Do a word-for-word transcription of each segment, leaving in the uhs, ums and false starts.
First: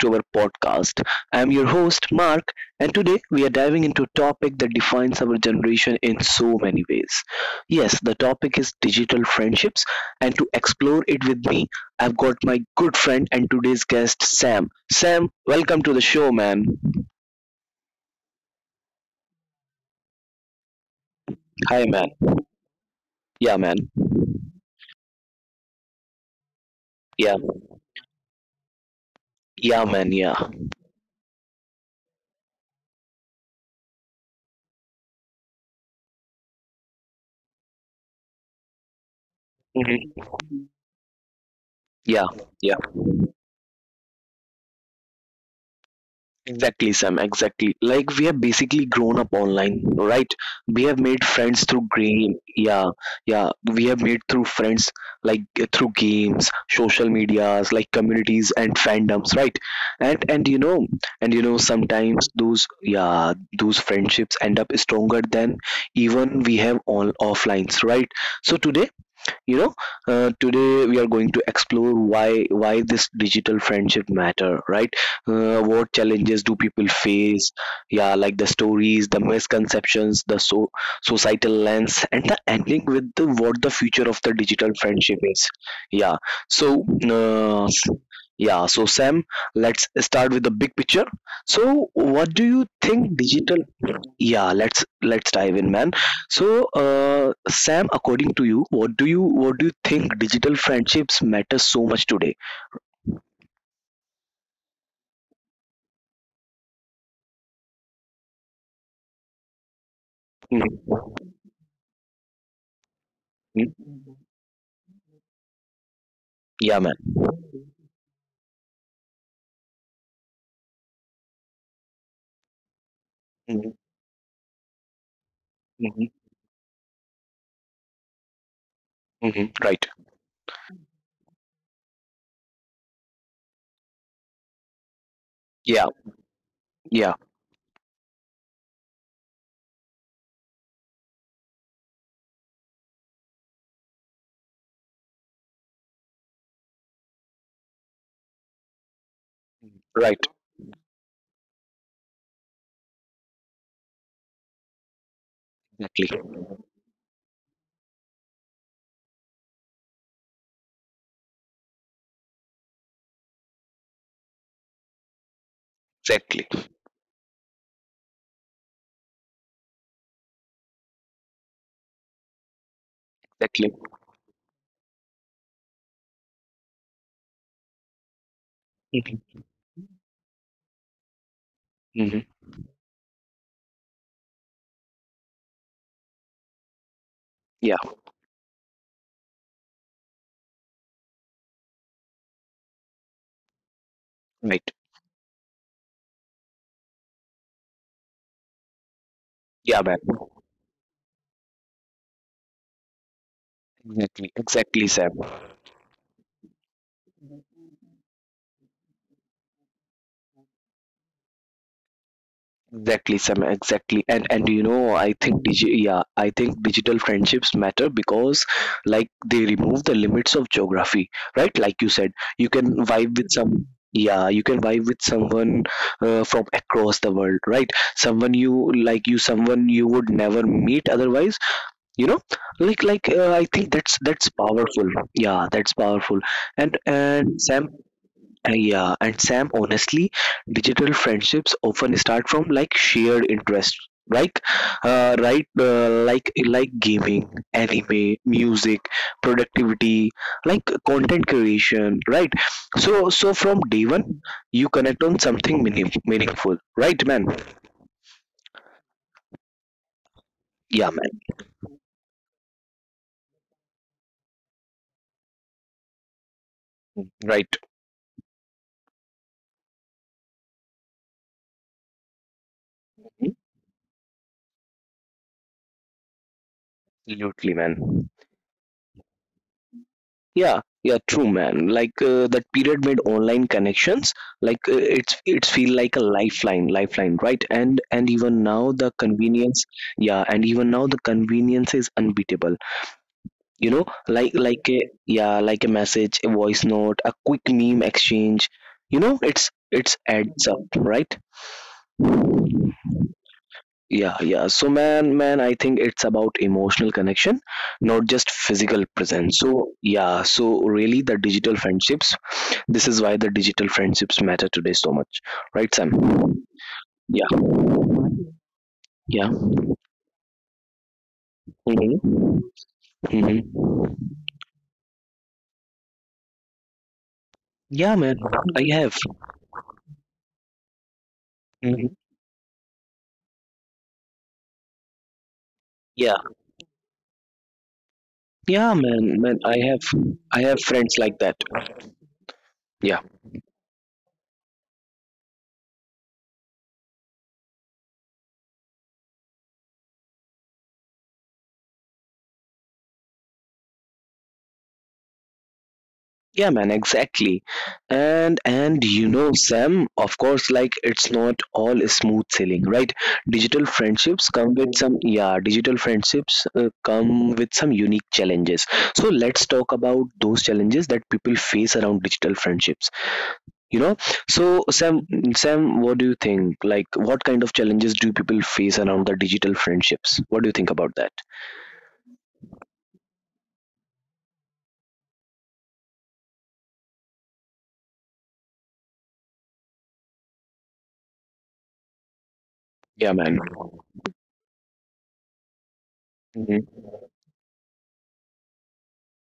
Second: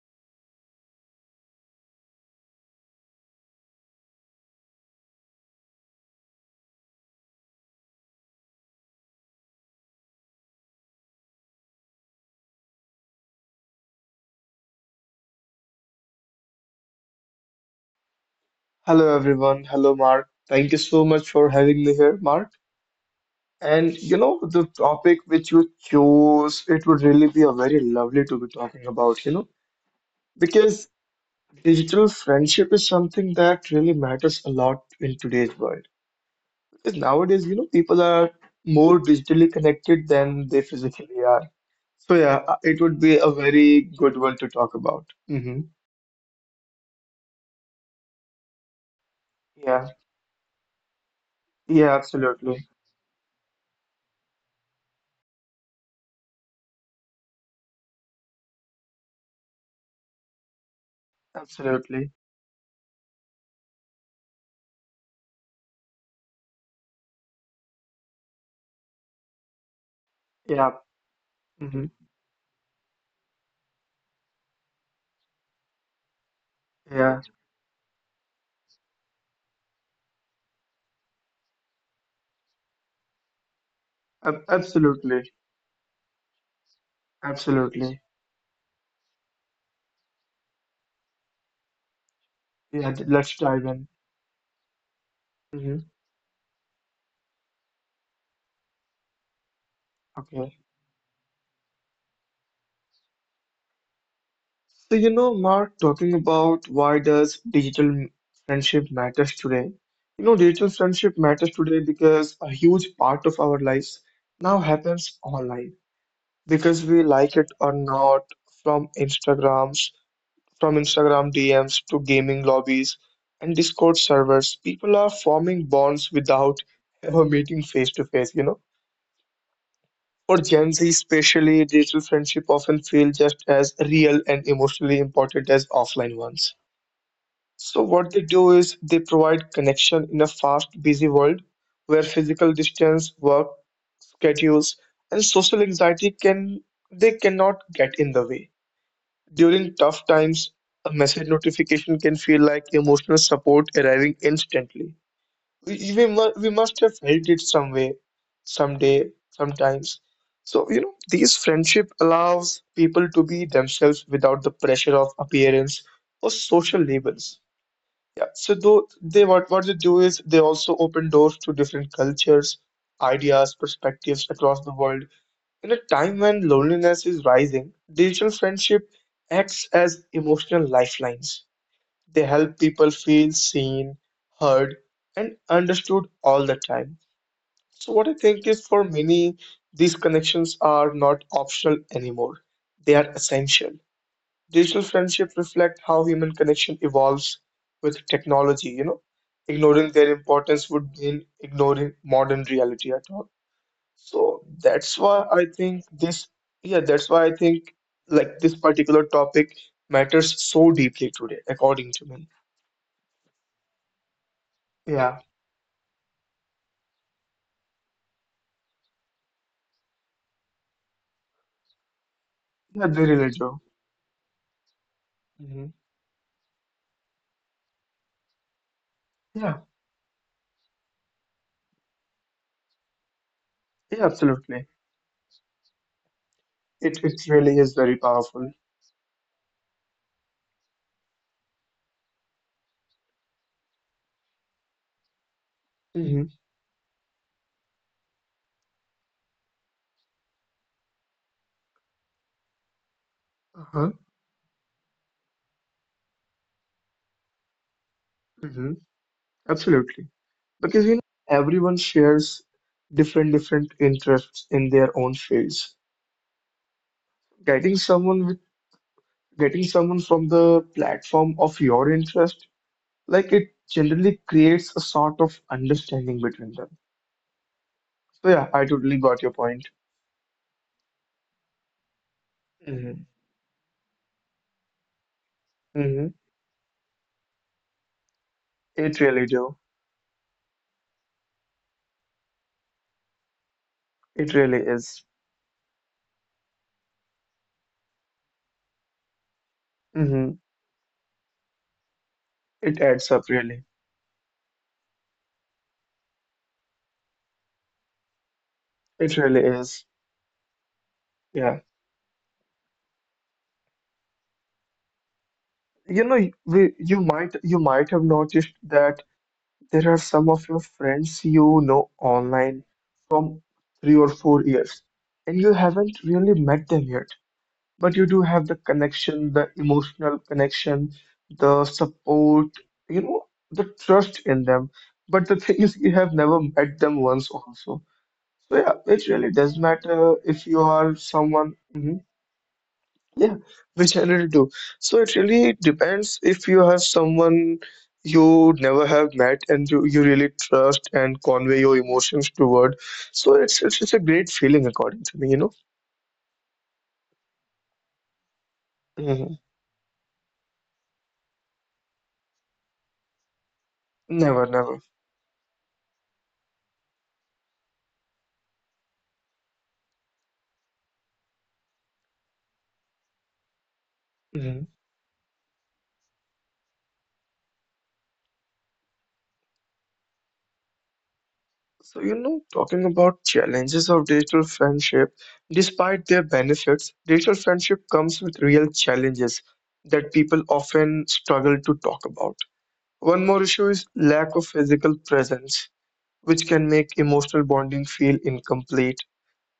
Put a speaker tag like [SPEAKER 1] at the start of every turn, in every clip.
[SPEAKER 1] to our podcast. I am your host, Mark, and today we are diving into a topic that defines our generation in so many ways. Yes, the topic is digital friendships, and to explore it with me, I've got my good friend and today's guest, Sam. Sam, welcome to the show, man.
[SPEAKER 2] Hello everyone. Hello Mark. Thank you so much for
[SPEAKER 1] Hi,
[SPEAKER 2] having me
[SPEAKER 1] man.
[SPEAKER 2] here, Mark.
[SPEAKER 1] Yeah, man.
[SPEAKER 2] And you know, the topic which you chose, it would really
[SPEAKER 1] Yeah,
[SPEAKER 2] be a very lovely to be talking about, you know,
[SPEAKER 1] yeah, man. Yeah.
[SPEAKER 2] because digital friendship is something that really matters a lot in today's world. Because nowadays, you know, people are more digitally connected
[SPEAKER 1] Mhm.
[SPEAKER 2] than they physically are. So
[SPEAKER 1] Yeah,
[SPEAKER 2] yeah, uh, it would be a very good one to talk about. Hmm
[SPEAKER 1] exactly, Sam. Exactly. Like we have basically grown up online,
[SPEAKER 2] Yeah.
[SPEAKER 1] right? We have made friends
[SPEAKER 2] Yeah,
[SPEAKER 1] through game.
[SPEAKER 2] absolutely.
[SPEAKER 1] Yeah, yeah. We have made through friends like uh, through games, social medias, like communities and fandoms, right? And and you know, and you know,
[SPEAKER 2] Absolutely.
[SPEAKER 1] sometimes those yeah those friendships end up stronger than even we have all offlines, right? So today, you know, uh,
[SPEAKER 2] Yeah.
[SPEAKER 1] today we are going to
[SPEAKER 2] hmm
[SPEAKER 1] explore why why this digital friendship matter, right? Uh, what challenges do people
[SPEAKER 2] Yeah.
[SPEAKER 1] face, yeah, like the stories, the misconceptions, the so societal lens, and the ending with the what the future of the
[SPEAKER 2] Ab-
[SPEAKER 1] digital friendship
[SPEAKER 2] Absolutely.
[SPEAKER 1] is. yeah so uh, s-
[SPEAKER 2] Absolutely.
[SPEAKER 1] yeah so Sam, let's start with the big picture. So what do you
[SPEAKER 2] Yeah, th-
[SPEAKER 1] think
[SPEAKER 2] let's
[SPEAKER 1] digital,
[SPEAKER 2] dive in.
[SPEAKER 1] yeah let's let's dive in,
[SPEAKER 2] Hmm
[SPEAKER 1] man. So, uh, Sam, according to you, what do you what do you think
[SPEAKER 2] Okay.
[SPEAKER 1] digital friendships matter so much today?
[SPEAKER 2] So, you know, Mark, talking about why does digital m- friendship matters today? You know, digital friendship
[SPEAKER 1] Mhm.
[SPEAKER 2] matters today because a huge part of our lives
[SPEAKER 1] Mhm.
[SPEAKER 2] now happens online.
[SPEAKER 1] Yeah,
[SPEAKER 2] Because
[SPEAKER 1] man.
[SPEAKER 2] we like it or not, from Instagrams, from Instagram D Ms to gaming lobbies and
[SPEAKER 1] Mhm.
[SPEAKER 2] Discord servers, people are forming bonds
[SPEAKER 1] Mhm.
[SPEAKER 2] without ever meeting face to face, you know?
[SPEAKER 1] Mhm. Right.
[SPEAKER 2] For Gen Z, especially, digital friendship often feel just as real and emotionally important as
[SPEAKER 1] Yeah.
[SPEAKER 2] offline ones.
[SPEAKER 1] Yeah.
[SPEAKER 2] So, what they do is they provide connection in a fast, busy world where physical distance, work schedules, and social anxiety can they cannot get in the way. During tough
[SPEAKER 1] Right.
[SPEAKER 2] times, a message notification can feel like emotional support arriving instantly. We, we, mu-
[SPEAKER 1] Exactly.
[SPEAKER 2] we must have felt it some way, someday, sometimes. So, you know, these friendship allows people to be themselves without the pressure of appearance or
[SPEAKER 1] Exactly.
[SPEAKER 2] social labels. Yeah. So though they what what they do is they also open doors to different cultures, ideas,
[SPEAKER 1] Exactly.
[SPEAKER 2] perspectives across the world. In a time when loneliness is rising, digital friendship
[SPEAKER 1] Mhm.
[SPEAKER 2] acts as emotional lifelines. They
[SPEAKER 1] Mhm.
[SPEAKER 2] help people feel seen, heard, and understood all the time.
[SPEAKER 1] Yeah.
[SPEAKER 2] So, what I think is for many, these connections are not optional anymore, they are essential. Digital
[SPEAKER 1] Right.
[SPEAKER 2] friendships reflect how human connection evolves with technology, you know.
[SPEAKER 1] Yeah,
[SPEAKER 2] Ignoring
[SPEAKER 1] man.
[SPEAKER 2] their importance would mean ignoring modern reality at all.
[SPEAKER 1] Exactly.
[SPEAKER 2] So
[SPEAKER 1] Exactly,
[SPEAKER 2] that's
[SPEAKER 1] Sam.
[SPEAKER 2] why I think this, yeah, that's why I think like this particular topic matters so deeply today, according to me.
[SPEAKER 1] Exactly, Sam. Exactly, and and you know,
[SPEAKER 2] Yeah.
[SPEAKER 1] I think digi- yeah, I think digital friendships matter because, like, they remove the limits of geography, right? Like you said, you
[SPEAKER 2] Yeah,
[SPEAKER 1] can
[SPEAKER 2] very
[SPEAKER 1] vibe
[SPEAKER 2] little.
[SPEAKER 1] with some, yeah, you can vibe with
[SPEAKER 2] Mm-hmm.
[SPEAKER 1] someone uh, from across the world, right? Someone you like, you
[SPEAKER 2] Yeah,
[SPEAKER 1] someone you would never meet otherwise, you know. Like like uh, I
[SPEAKER 2] yeah,
[SPEAKER 1] think that's that's
[SPEAKER 2] absolutely.
[SPEAKER 1] powerful. Yeah, that's powerful.
[SPEAKER 2] It
[SPEAKER 1] And
[SPEAKER 2] it really is
[SPEAKER 1] and
[SPEAKER 2] very
[SPEAKER 1] Sam,
[SPEAKER 2] powerful.
[SPEAKER 1] uh, Yeah, and Sam, honestly, digital friendships often start from like shared interest, like uh, right,
[SPEAKER 2] Mm-hmm.
[SPEAKER 1] uh, like like gaming, anime, music, productivity, like content creation, right? So so
[SPEAKER 2] Uh-huh.
[SPEAKER 1] from day one, you connect on something meaning, meaningful, right, man?
[SPEAKER 2] Mm-hmm. Absolutely. Because you know,
[SPEAKER 1] Yeah, man,
[SPEAKER 2] everyone shares different different interests in their own fields. Getting
[SPEAKER 1] right,
[SPEAKER 2] someone with getting someone from the platform of your interest, like it generally creates a sort of understanding between them.
[SPEAKER 1] absolutely,
[SPEAKER 2] So yeah, I
[SPEAKER 1] man.
[SPEAKER 2] totally got your point.
[SPEAKER 1] Yeah, yeah, true, man. Like uh,
[SPEAKER 2] Mm-hmm.
[SPEAKER 1] that period made online connections like uh, it's
[SPEAKER 2] Mm-hmm.
[SPEAKER 1] it's feel like a lifeline, lifeline, right? And and even
[SPEAKER 2] It really
[SPEAKER 1] now the
[SPEAKER 2] do.
[SPEAKER 1] convenience, yeah, and even now the convenience is unbeatable. You know,
[SPEAKER 2] It really
[SPEAKER 1] like
[SPEAKER 2] is.
[SPEAKER 1] like a yeah, like a message, a voice note, a quick meme exchange. You know, it's
[SPEAKER 2] Mm-hmm.
[SPEAKER 1] it's adds up, right?
[SPEAKER 2] It adds up really.
[SPEAKER 1] Yeah, yeah. So man, man, I think it's about emotional connection, not just
[SPEAKER 2] It
[SPEAKER 1] physical
[SPEAKER 2] really is.
[SPEAKER 1] presence. So yeah, so really
[SPEAKER 2] Yeah,
[SPEAKER 1] the digital friendships, this is why the digital friendships matter today so much.
[SPEAKER 2] you know,
[SPEAKER 1] Right, Sam?
[SPEAKER 2] we, you might you
[SPEAKER 1] Yeah.
[SPEAKER 2] might have noticed that
[SPEAKER 1] Yeah.
[SPEAKER 2] there are some of your friends you know
[SPEAKER 1] Hmm.
[SPEAKER 2] online from
[SPEAKER 1] Hmm.
[SPEAKER 2] three or four years, and you haven't really met them yet, but you do
[SPEAKER 1] Yeah,
[SPEAKER 2] have the
[SPEAKER 1] man. I
[SPEAKER 2] connection,
[SPEAKER 1] have.
[SPEAKER 2] the emotional connection, the
[SPEAKER 1] Hmm.
[SPEAKER 2] support, you know, the trust in them. But the thing is, you have never
[SPEAKER 1] Yeah.
[SPEAKER 2] met them once also. So yeah, it
[SPEAKER 1] Yeah,
[SPEAKER 2] really does
[SPEAKER 1] man. Man, I,
[SPEAKER 2] matter
[SPEAKER 1] have
[SPEAKER 2] if you
[SPEAKER 1] I
[SPEAKER 2] are
[SPEAKER 1] have friends
[SPEAKER 2] someone.
[SPEAKER 1] like that.
[SPEAKER 2] Mm-hmm, yeah,
[SPEAKER 1] Yeah.
[SPEAKER 2] which I generally do. So it really depends if you have someone you never have met and you, you really trust and convey your emotions toward. So it's it's, it's a great feeling according to me, you know.
[SPEAKER 1] Yeah, man, exactly. And and
[SPEAKER 2] Mhm.
[SPEAKER 1] you know, Sam, of course, like it's not all smooth sailing, right? Digital
[SPEAKER 2] Never,
[SPEAKER 1] friendships
[SPEAKER 2] never.
[SPEAKER 1] come with some yeah, digital friendships uh, come with some unique challenges. So let's talk about those challenges that people face around digital friendships. You know,
[SPEAKER 2] Mhm.
[SPEAKER 1] so Sam, Sam, what do you think? Like, what kind of challenges do people face around the digital friendships? What do you think about that?
[SPEAKER 2] So you know, talking about challenges of digital friendship, despite their benefits, digital friendship comes with real challenges that people often struggle to talk about. One more
[SPEAKER 1] Yeah,
[SPEAKER 2] issue
[SPEAKER 1] man.
[SPEAKER 2] is lack of physical presence, which can make
[SPEAKER 1] Mhm.
[SPEAKER 2] emotional bonding feel incomplete.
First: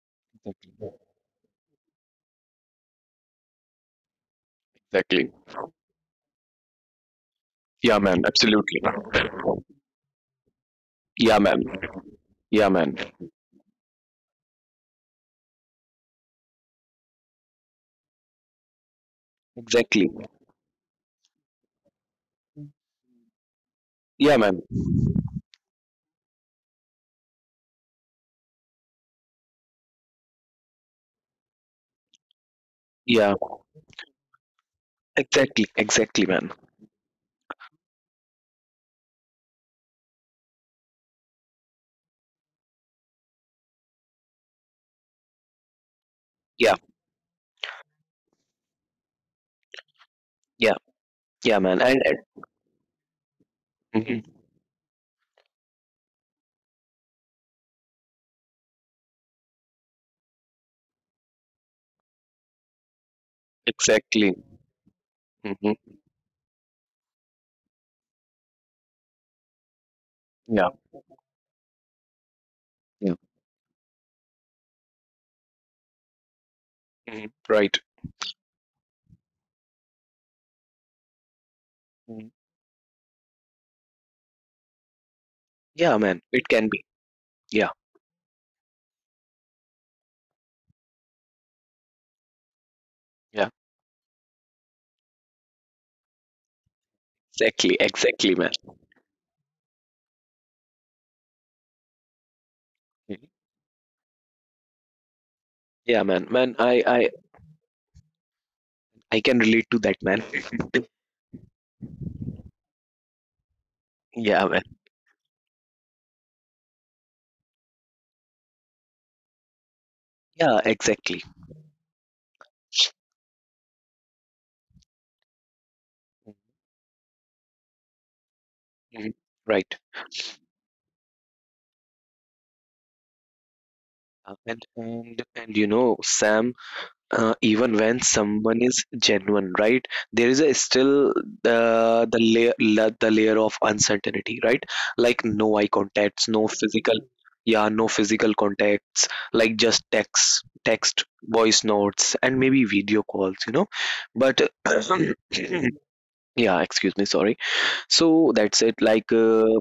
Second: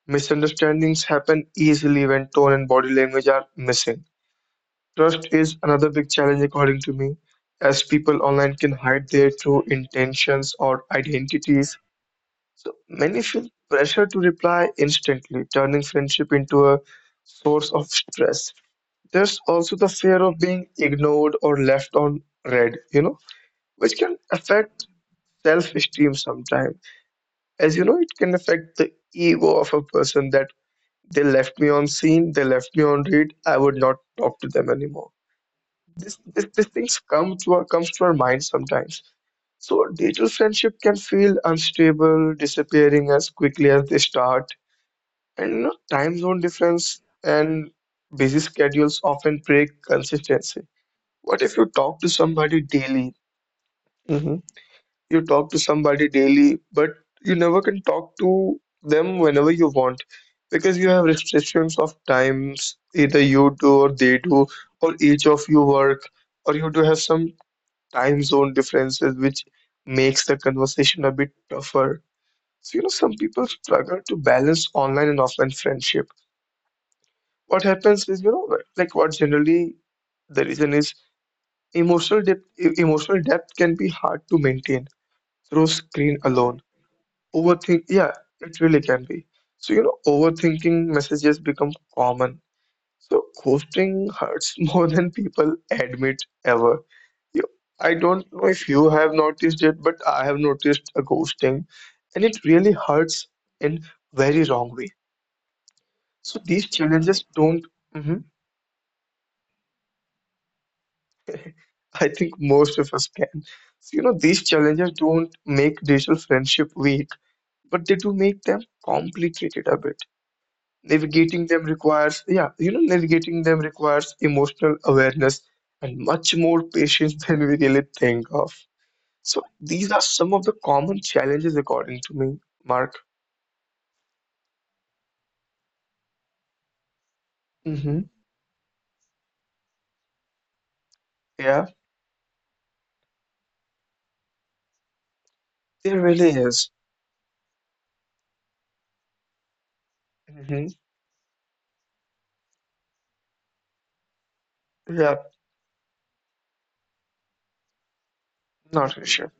[SPEAKER 2] Misunderstandings happen easily when tone and body language are missing. Trust is another big challenge, according to me, as
[SPEAKER 1] Yeah, man,
[SPEAKER 2] people online can
[SPEAKER 1] absolutely.
[SPEAKER 2] hide their true intentions or
[SPEAKER 1] Yeah, man.
[SPEAKER 2] identities.
[SPEAKER 1] Yeah,
[SPEAKER 2] So
[SPEAKER 1] man.
[SPEAKER 2] many feel pressure to reply instantly, turning friendship into a source of stress. There's also the
[SPEAKER 1] Exactly.
[SPEAKER 2] fear of being ignored or left on read, you know, which can
[SPEAKER 1] Yeah, man.
[SPEAKER 2] affect self-esteem sometimes. As you know, it can affect the ego of a person that they left me on scene, they left me on
[SPEAKER 1] Yeah.
[SPEAKER 2] read, I would not talk to them anymore.
[SPEAKER 1] Exactly.
[SPEAKER 2] this
[SPEAKER 1] Exactly,
[SPEAKER 2] this,
[SPEAKER 1] man.
[SPEAKER 2] these things come to our comes to our mind sometimes. So digital friendship can feel unstable, disappearing as quickly as they start. And you know, time zone
[SPEAKER 1] Yeah.
[SPEAKER 2] difference and busy schedules often break consistency.
[SPEAKER 1] Yeah.
[SPEAKER 2] What if
[SPEAKER 1] Yeah,
[SPEAKER 2] you
[SPEAKER 1] man. And,
[SPEAKER 2] talk to
[SPEAKER 1] and
[SPEAKER 2] somebody daily?
[SPEAKER 1] mhm,
[SPEAKER 2] Mm-hmm. You talk to somebody daily, but you never can talk to them whenever you want because you have restrictions of times, either you do or they
[SPEAKER 1] exactly.
[SPEAKER 2] do, or each of you
[SPEAKER 1] Hmm.
[SPEAKER 2] work, or you do have some time zone differences, which makes the
[SPEAKER 1] Yeah.
[SPEAKER 2] conversation a bit tougher. So, you know,
[SPEAKER 1] Yeah.
[SPEAKER 2] some people struggle to balance online and offline friendship.
[SPEAKER 1] Hmm. Right.
[SPEAKER 2] What happens is, you know, like what generally the reason is
[SPEAKER 1] Mhm.
[SPEAKER 2] emotional depth, e, emotional depth can be hard to maintain through
[SPEAKER 1] Yeah, man.
[SPEAKER 2] screen
[SPEAKER 1] It can
[SPEAKER 2] alone.
[SPEAKER 1] be. Yeah.
[SPEAKER 2] Overthink, yeah, it really can be. So, you know, overthinking messages become common. So,
[SPEAKER 1] Yeah.
[SPEAKER 2] ghosting hurts more than people admit ever. You,
[SPEAKER 1] Exactly.
[SPEAKER 2] I
[SPEAKER 1] Exactly,
[SPEAKER 2] don't
[SPEAKER 1] man.
[SPEAKER 2] know if you have noticed it, but I have noticed a ghosting, and it really
[SPEAKER 1] Mhm.
[SPEAKER 2] hurts in very wrong way.
[SPEAKER 1] Yeah, man.
[SPEAKER 2] So,
[SPEAKER 1] Man,
[SPEAKER 2] these
[SPEAKER 1] I, I,
[SPEAKER 2] challenges don't. Mhm.
[SPEAKER 1] I can relate to that, man.
[SPEAKER 2] I think most of us can. So, you know,
[SPEAKER 1] Yeah,
[SPEAKER 2] these
[SPEAKER 1] man.
[SPEAKER 2] challenges don't make digital friendship weak, but they do make them complicated a bit.
[SPEAKER 1] Yeah. Exactly.
[SPEAKER 2] Navigating them requires, yeah, you know, navigating them requires emotional awareness and much more patience than we really think of.
[SPEAKER 1] Hmm.
[SPEAKER 2] So
[SPEAKER 1] Right.
[SPEAKER 2] these are some of the common challenges, according to me, Mark.
[SPEAKER 1] Uh, and and and you know, Sam, uh, even when
[SPEAKER 2] Mm-hmm.
[SPEAKER 1] someone is genuine, right? There is a still
[SPEAKER 2] Yeah,
[SPEAKER 1] uh, the layer la- the layer of uncertainty, right? Like no eye
[SPEAKER 2] there
[SPEAKER 1] contacts, no
[SPEAKER 2] really is.
[SPEAKER 1] physical, yeah, no physical contacts, like just text
[SPEAKER 2] Mm-hmm.
[SPEAKER 1] text voice notes, and maybe video calls, you know. But
[SPEAKER 2] Yeah,
[SPEAKER 1] yeah, excuse me, sorry. So that's it, like
[SPEAKER 2] not really
[SPEAKER 1] uh,
[SPEAKER 2] sure.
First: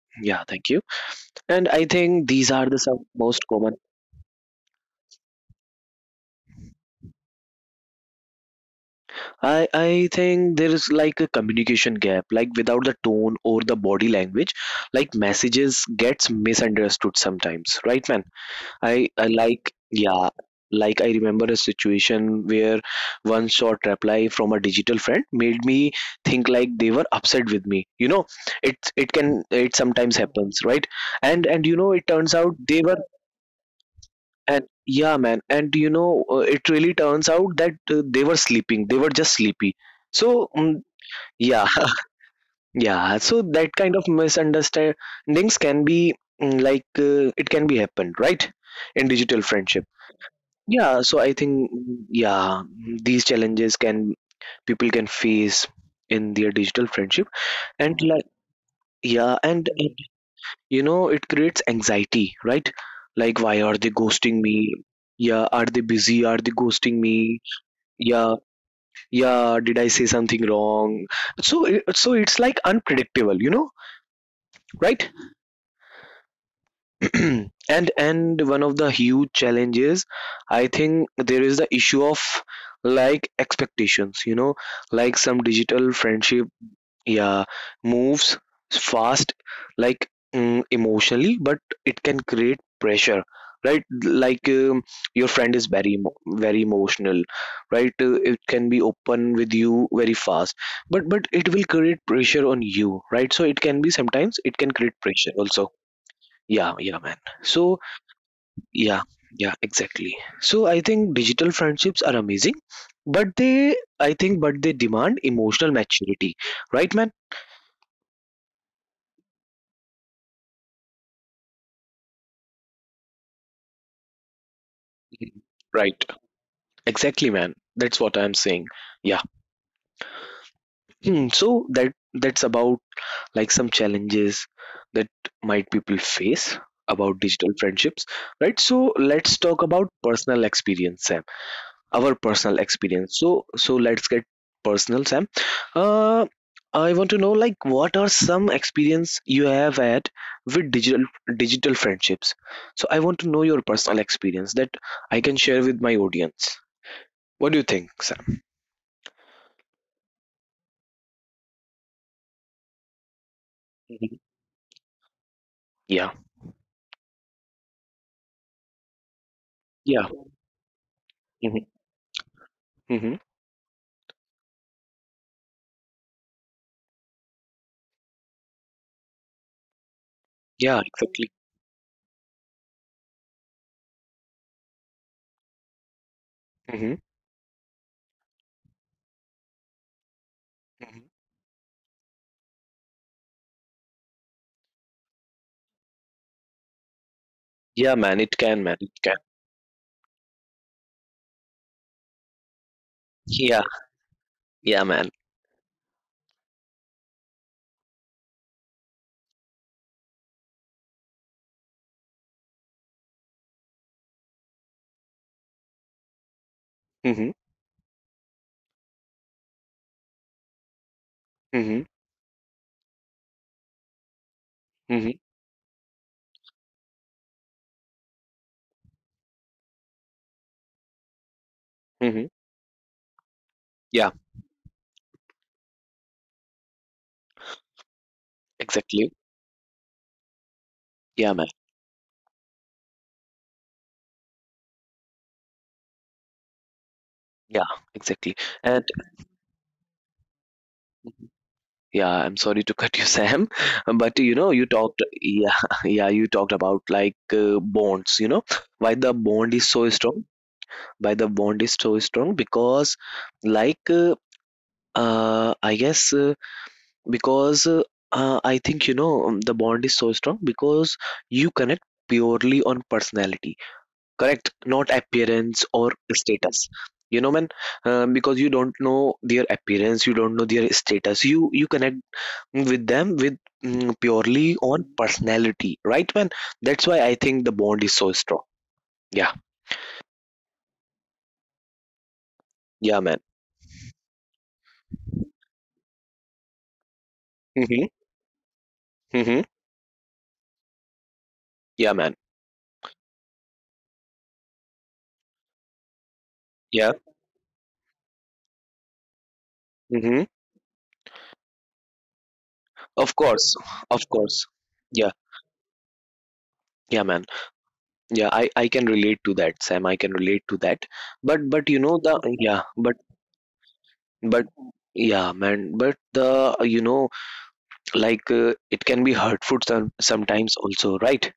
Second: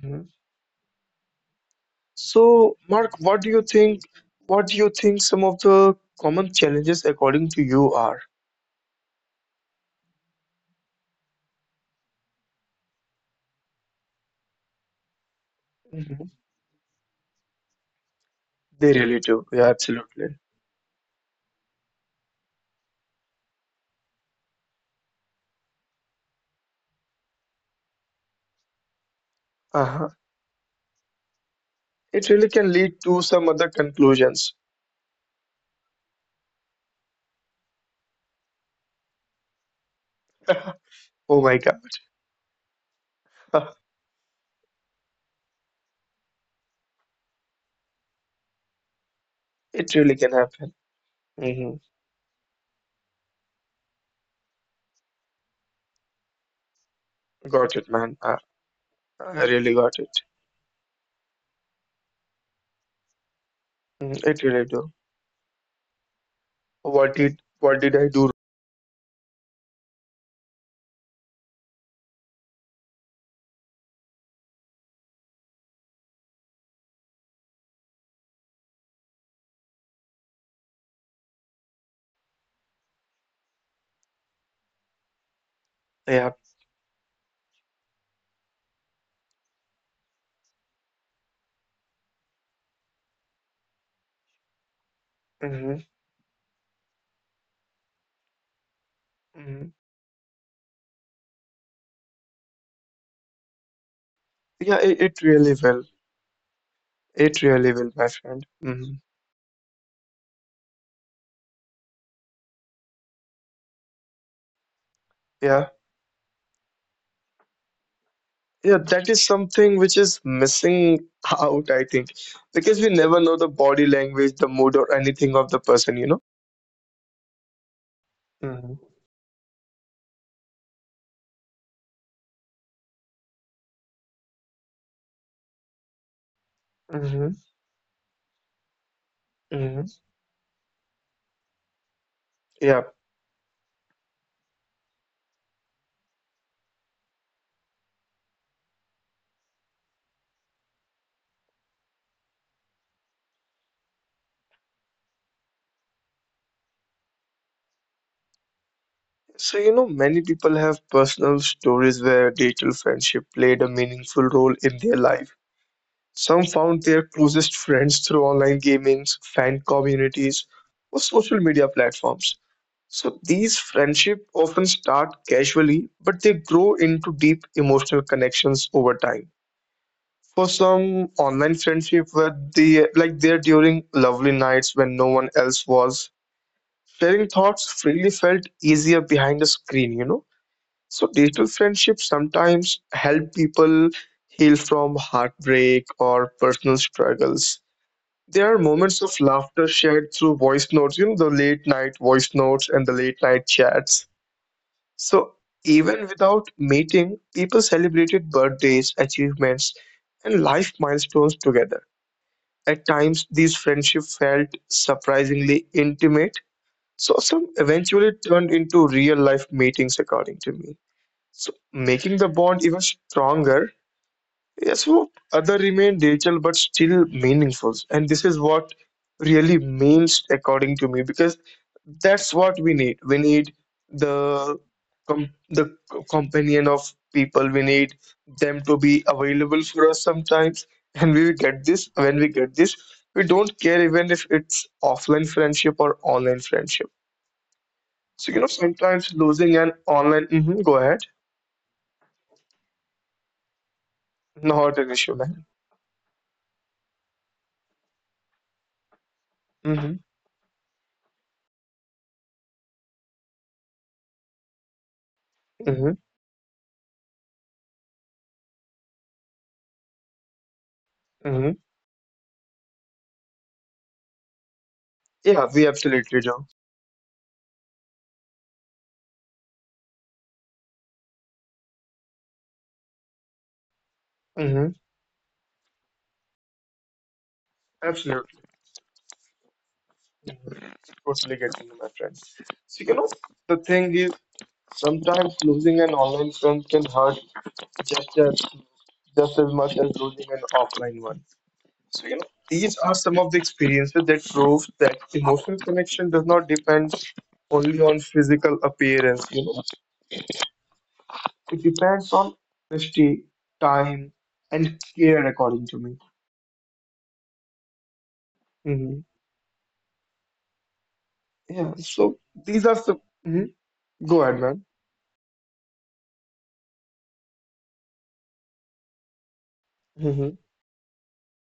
[SPEAKER 2] hmm
[SPEAKER 1] yeah, thank you. And I think these are
[SPEAKER 2] So,
[SPEAKER 1] the some
[SPEAKER 2] Mark, what
[SPEAKER 1] most
[SPEAKER 2] do you
[SPEAKER 1] common.
[SPEAKER 2] think? What do you think some of the common challenges, according to you, are?
[SPEAKER 1] I I think there is like a communication gap, like without the tone or the body language, like messages
[SPEAKER 2] Hmm
[SPEAKER 1] gets misunderstood sometimes, right, man?
[SPEAKER 2] They
[SPEAKER 1] I
[SPEAKER 2] really
[SPEAKER 1] I
[SPEAKER 2] do. Yeah,
[SPEAKER 1] like yeah,
[SPEAKER 2] absolutely.
[SPEAKER 1] like I remember a situation where one short reply from a digital friend made me think like they were upset with me. You know, it it can it
[SPEAKER 2] Uh-huh.
[SPEAKER 1] sometimes happens, right? And and you know, it
[SPEAKER 2] It
[SPEAKER 1] turns
[SPEAKER 2] really
[SPEAKER 1] out
[SPEAKER 2] can
[SPEAKER 1] they
[SPEAKER 2] lead
[SPEAKER 1] were,
[SPEAKER 2] to some other conclusions.
[SPEAKER 1] and yeah, man, and you know, uh, it really turns out that uh, they were sleeping. They were just sleepy, so mm,
[SPEAKER 2] Oh my God.
[SPEAKER 1] yeah, yeah. So that kind of misunderstandings can be, mm, like uh, it can be happened, right? In digital
[SPEAKER 2] It
[SPEAKER 1] friendship.
[SPEAKER 2] really can happen.
[SPEAKER 1] Yeah, so I
[SPEAKER 2] Hmm
[SPEAKER 1] think, mm, yeah, mm, these challenges can people can face in their digital friendship,
[SPEAKER 2] Got it, man.
[SPEAKER 1] and
[SPEAKER 2] I,
[SPEAKER 1] like
[SPEAKER 2] I
[SPEAKER 1] yeah,
[SPEAKER 2] really
[SPEAKER 1] and
[SPEAKER 2] got
[SPEAKER 1] uh,
[SPEAKER 2] it.
[SPEAKER 1] you know it creates anxiety, right? Like why are they
[SPEAKER 2] Mhm. It
[SPEAKER 1] ghosting
[SPEAKER 2] really do.
[SPEAKER 1] me? Yeah, are they busy? Are they ghosting
[SPEAKER 2] What did
[SPEAKER 1] me?
[SPEAKER 2] what did I do?
[SPEAKER 1] Yeah, yeah, did I say something wrong? So it- so it's like unpredictable, you know, right? and and one of the huge challenges, I think there is the issue of like expectations, you know, like some digital
[SPEAKER 2] Yeah.
[SPEAKER 1] friendship, yeah, moves fast, like mm, emotionally, but it can create pressure, right? Like um, your
[SPEAKER 2] hmm
[SPEAKER 1] friend is very emo- very emotional, right? Uh, it can be open
[SPEAKER 2] hmm
[SPEAKER 1] with you very fast, but but it will create pressure on you, right? So it can be, sometimes
[SPEAKER 2] Yeah,
[SPEAKER 1] it can
[SPEAKER 2] it, it
[SPEAKER 1] create
[SPEAKER 2] really
[SPEAKER 1] pressure
[SPEAKER 2] will.
[SPEAKER 1] also. Yeah, yeah, man.
[SPEAKER 2] It really will,
[SPEAKER 1] So
[SPEAKER 2] my friend. Hmm
[SPEAKER 1] yeah, yeah, exactly. So I think digital friendships are amazing, but they, I think, but they demand
[SPEAKER 2] Yeah.
[SPEAKER 1] emotional maturity, right, man?
[SPEAKER 2] Yeah, that is something which is missing out, I think, because we never know the body language, the mood, or anything of
[SPEAKER 1] Mhm.
[SPEAKER 2] the person, you know?
[SPEAKER 1] Right. Exactly, man. That's what I'm
[SPEAKER 2] Mm-hmm.
[SPEAKER 1] saying. Yeah. Hmm. So that that's about like some challenges that might people face
[SPEAKER 2] Mm-hmm.
[SPEAKER 1] about digital friendships, right? So let's talk
[SPEAKER 2] Mm-hmm.
[SPEAKER 1] about personal experience, Sam. Our personal
[SPEAKER 2] Yeah.
[SPEAKER 1] experience. So so let's get personal, Sam. uh I want to know like what are some experience you have had with digital digital friendships. So I want to know your personal experience that I can share with my audience. What do you think, Sam?
[SPEAKER 2] So, you know, many people have personal stories where digital friendship played a meaningful
[SPEAKER 1] Mhm.
[SPEAKER 2] role in their life.
[SPEAKER 1] Yeah.
[SPEAKER 2] Some found their closest friends through online gamings, fan
[SPEAKER 1] Yeah.
[SPEAKER 2] communities, or social media
[SPEAKER 1] Hmm.
[SPEAKER 2] platforms. So,
[SPEAKER 1] Hmm.
[SPEAKER 2] these friendships often start casually, but they grow into deep emotional connections over time. For some,
[SPEAKER 1] Yeah,
[SPEAKER 2] online
[SPEAKER 1] exactly.
[SPEAKER 2] friendship were the, like there during lovely nights when no one else was.
[SPEAKER 1] Hmm.
[SPEAKER 2] Sharing thoughts freely felt easier behind a screen, you know. So
[SPEAKER 1] Hmm.
[SPEAKER 2] digital friendships sometimes help people heal from heartbreak or personal struggles.
[SPEAKER 1] Yeah, man,
[SPEAKER 2] There are
[SPEAKER 1] it can man
[SPEAKER 2] moments
[SPEAKER 1] it
[SPEAKER 2] of
[SPEAKER 1] can.
[SPEAKER 2] laughter shared through voice notes, you know, the late night voice notes and the late night
[SPEAKER 1] Yeah.
[SPEAKER 2] chats.
[SPEAKER 1] Yeah, man.
[SPEAKER 2] So even without meeting, people celebrated birthdays, achievements, and life milestones together. At times, these friendships felt surprisingly intimate, so some
[SPEAKER 1] Hmm.
[SPEAKER 2] eventually turned into real life meetings, according to me. So
[SPEAKER 1] Hmm.
[SPEAKER 2] making the bond even stronger, yes, so
[SPEAKER 1] Hmm.
[SPEAKER 2] other remain digital but still meaningful. And this is what really means according to me, because
[SPEAKER 1] Hmm.
[SPEAKER 2] that's what we need. We need
[SPEAKER 1] Yeah,
[SPEAKER 2] the com- the co- companion of people. We need them to be
[SPEAKER 1] exactly.
[SPEAKER 2] available for us sometimes. And we
[SPEAKER 1] Yeah, man.
[SPEAKER 2] get this when we get this, we don't care even if it's offline friendship or online friendship.
[SPEAKER 1] Yeah,
[SPEAKER 2] So you
[SPEAKER 1] exactly.
[SPEAKER 2] know,
[SPEAKER 1] And
[SPEAKER 2] sometimes losing an online, mhm, go ahead,
[SPEAKER 1] yeah, I'm sorry to cut you, Sam, but you know, you
[SPEAKER 2] not an
[SPEAKER 1] talked,
[SPEAKER 2] issue, man.
[SPEAKER 1] yeah, yeah, you talked about like uh, bonds, you know, why the bond is
[SPEAKER 2] Mm-hmm.
[SPEAKER 1] so strong, why the bond is so strong, because like, uh, uh, I
[SPEAKER 2] Mm-hmm.
[SPEAKER 1] guess, uh, because uh, uh, I think, you know, um, the bond is so strong because
[SPEAKER 2] Mm-hmm.
[SPEAKER 1] you connect purely on personality, correct? Not
[SPEAKER 2] Yeah, we
[SPEAKER 1] appearance or
[SPEAKER 2] absolutely do.
[SPEAKER 1] status. You know, man, um, because you don't know their appearance, you don't know their status. You you connect with them with mm,
[SPEAKER 2] Mm-hmm.
[SPEAKER 1] purely on personality, right, man? That's why I think the bond is so
[SPEAKER 2] Absolutely.
[SPEAKER 1] strong. Yeah,
[SPEAKER 2] Totally get you, my friend. So, you know,
[SPEAKER 1] yeah, man.
[SPEAKER 2] the thing is, sometimes losing an online friend can hurt
[SPEAKER 1] Mm-hmm.
[SPEAKER 2] just as just as
[SPEAKER 1] Mm-hmm.
[SPEAKER 2] much as losing an offline one.
[SPEAKER 1] Yeah,
[SPEAKER 2] So, you know,
[SPEAKER 1] man.
[SPEAKER 2] these are some of the experiences that prove that emotional connection does not depend
[SPEAKER 1] Yeah.
[SPEAKER 2] only on physical appearance, you know.
[SPEAKER 1] Mm-hmm.
[SPEAKER 2] It depends on
[SPEAKER 1] Of
[SPEAKER 2] honesty,
[SPEAKER 1] course. Of
[SPEAKER 2] time,
[SPEAKER 1] course.
[SPEAKER 2] and
[SPEAKER 1] Yeah.
[SPEAKER 2] care, according to
[SPEAKER 1] Yeah, man. Yeah, i i can
[SPEAKER 2] me.
[SPEAKER 1] relate to that, Sam. I can relate to that. but
[SPEAKER 2] Yeah,
[SPEAKER 1] but you know
[SPEAKER 2] so
[SPEAKER 1] the,
[SPEAKER 2] these are
[SPEAKER 1] yeah,
[SPEAKER 2] some.
[SPEAKER 1] but
[SPEAKER 2] Mhm. Go ahead,
[SPEAKER 1] but
[SPEAKER 2] man.
[SPEAKER 1] yeah, man, but the you know, like uh, it can be hurtful some,
[SPEAKER 2] Hmm
[SPEAKER 1] sometimes also, right?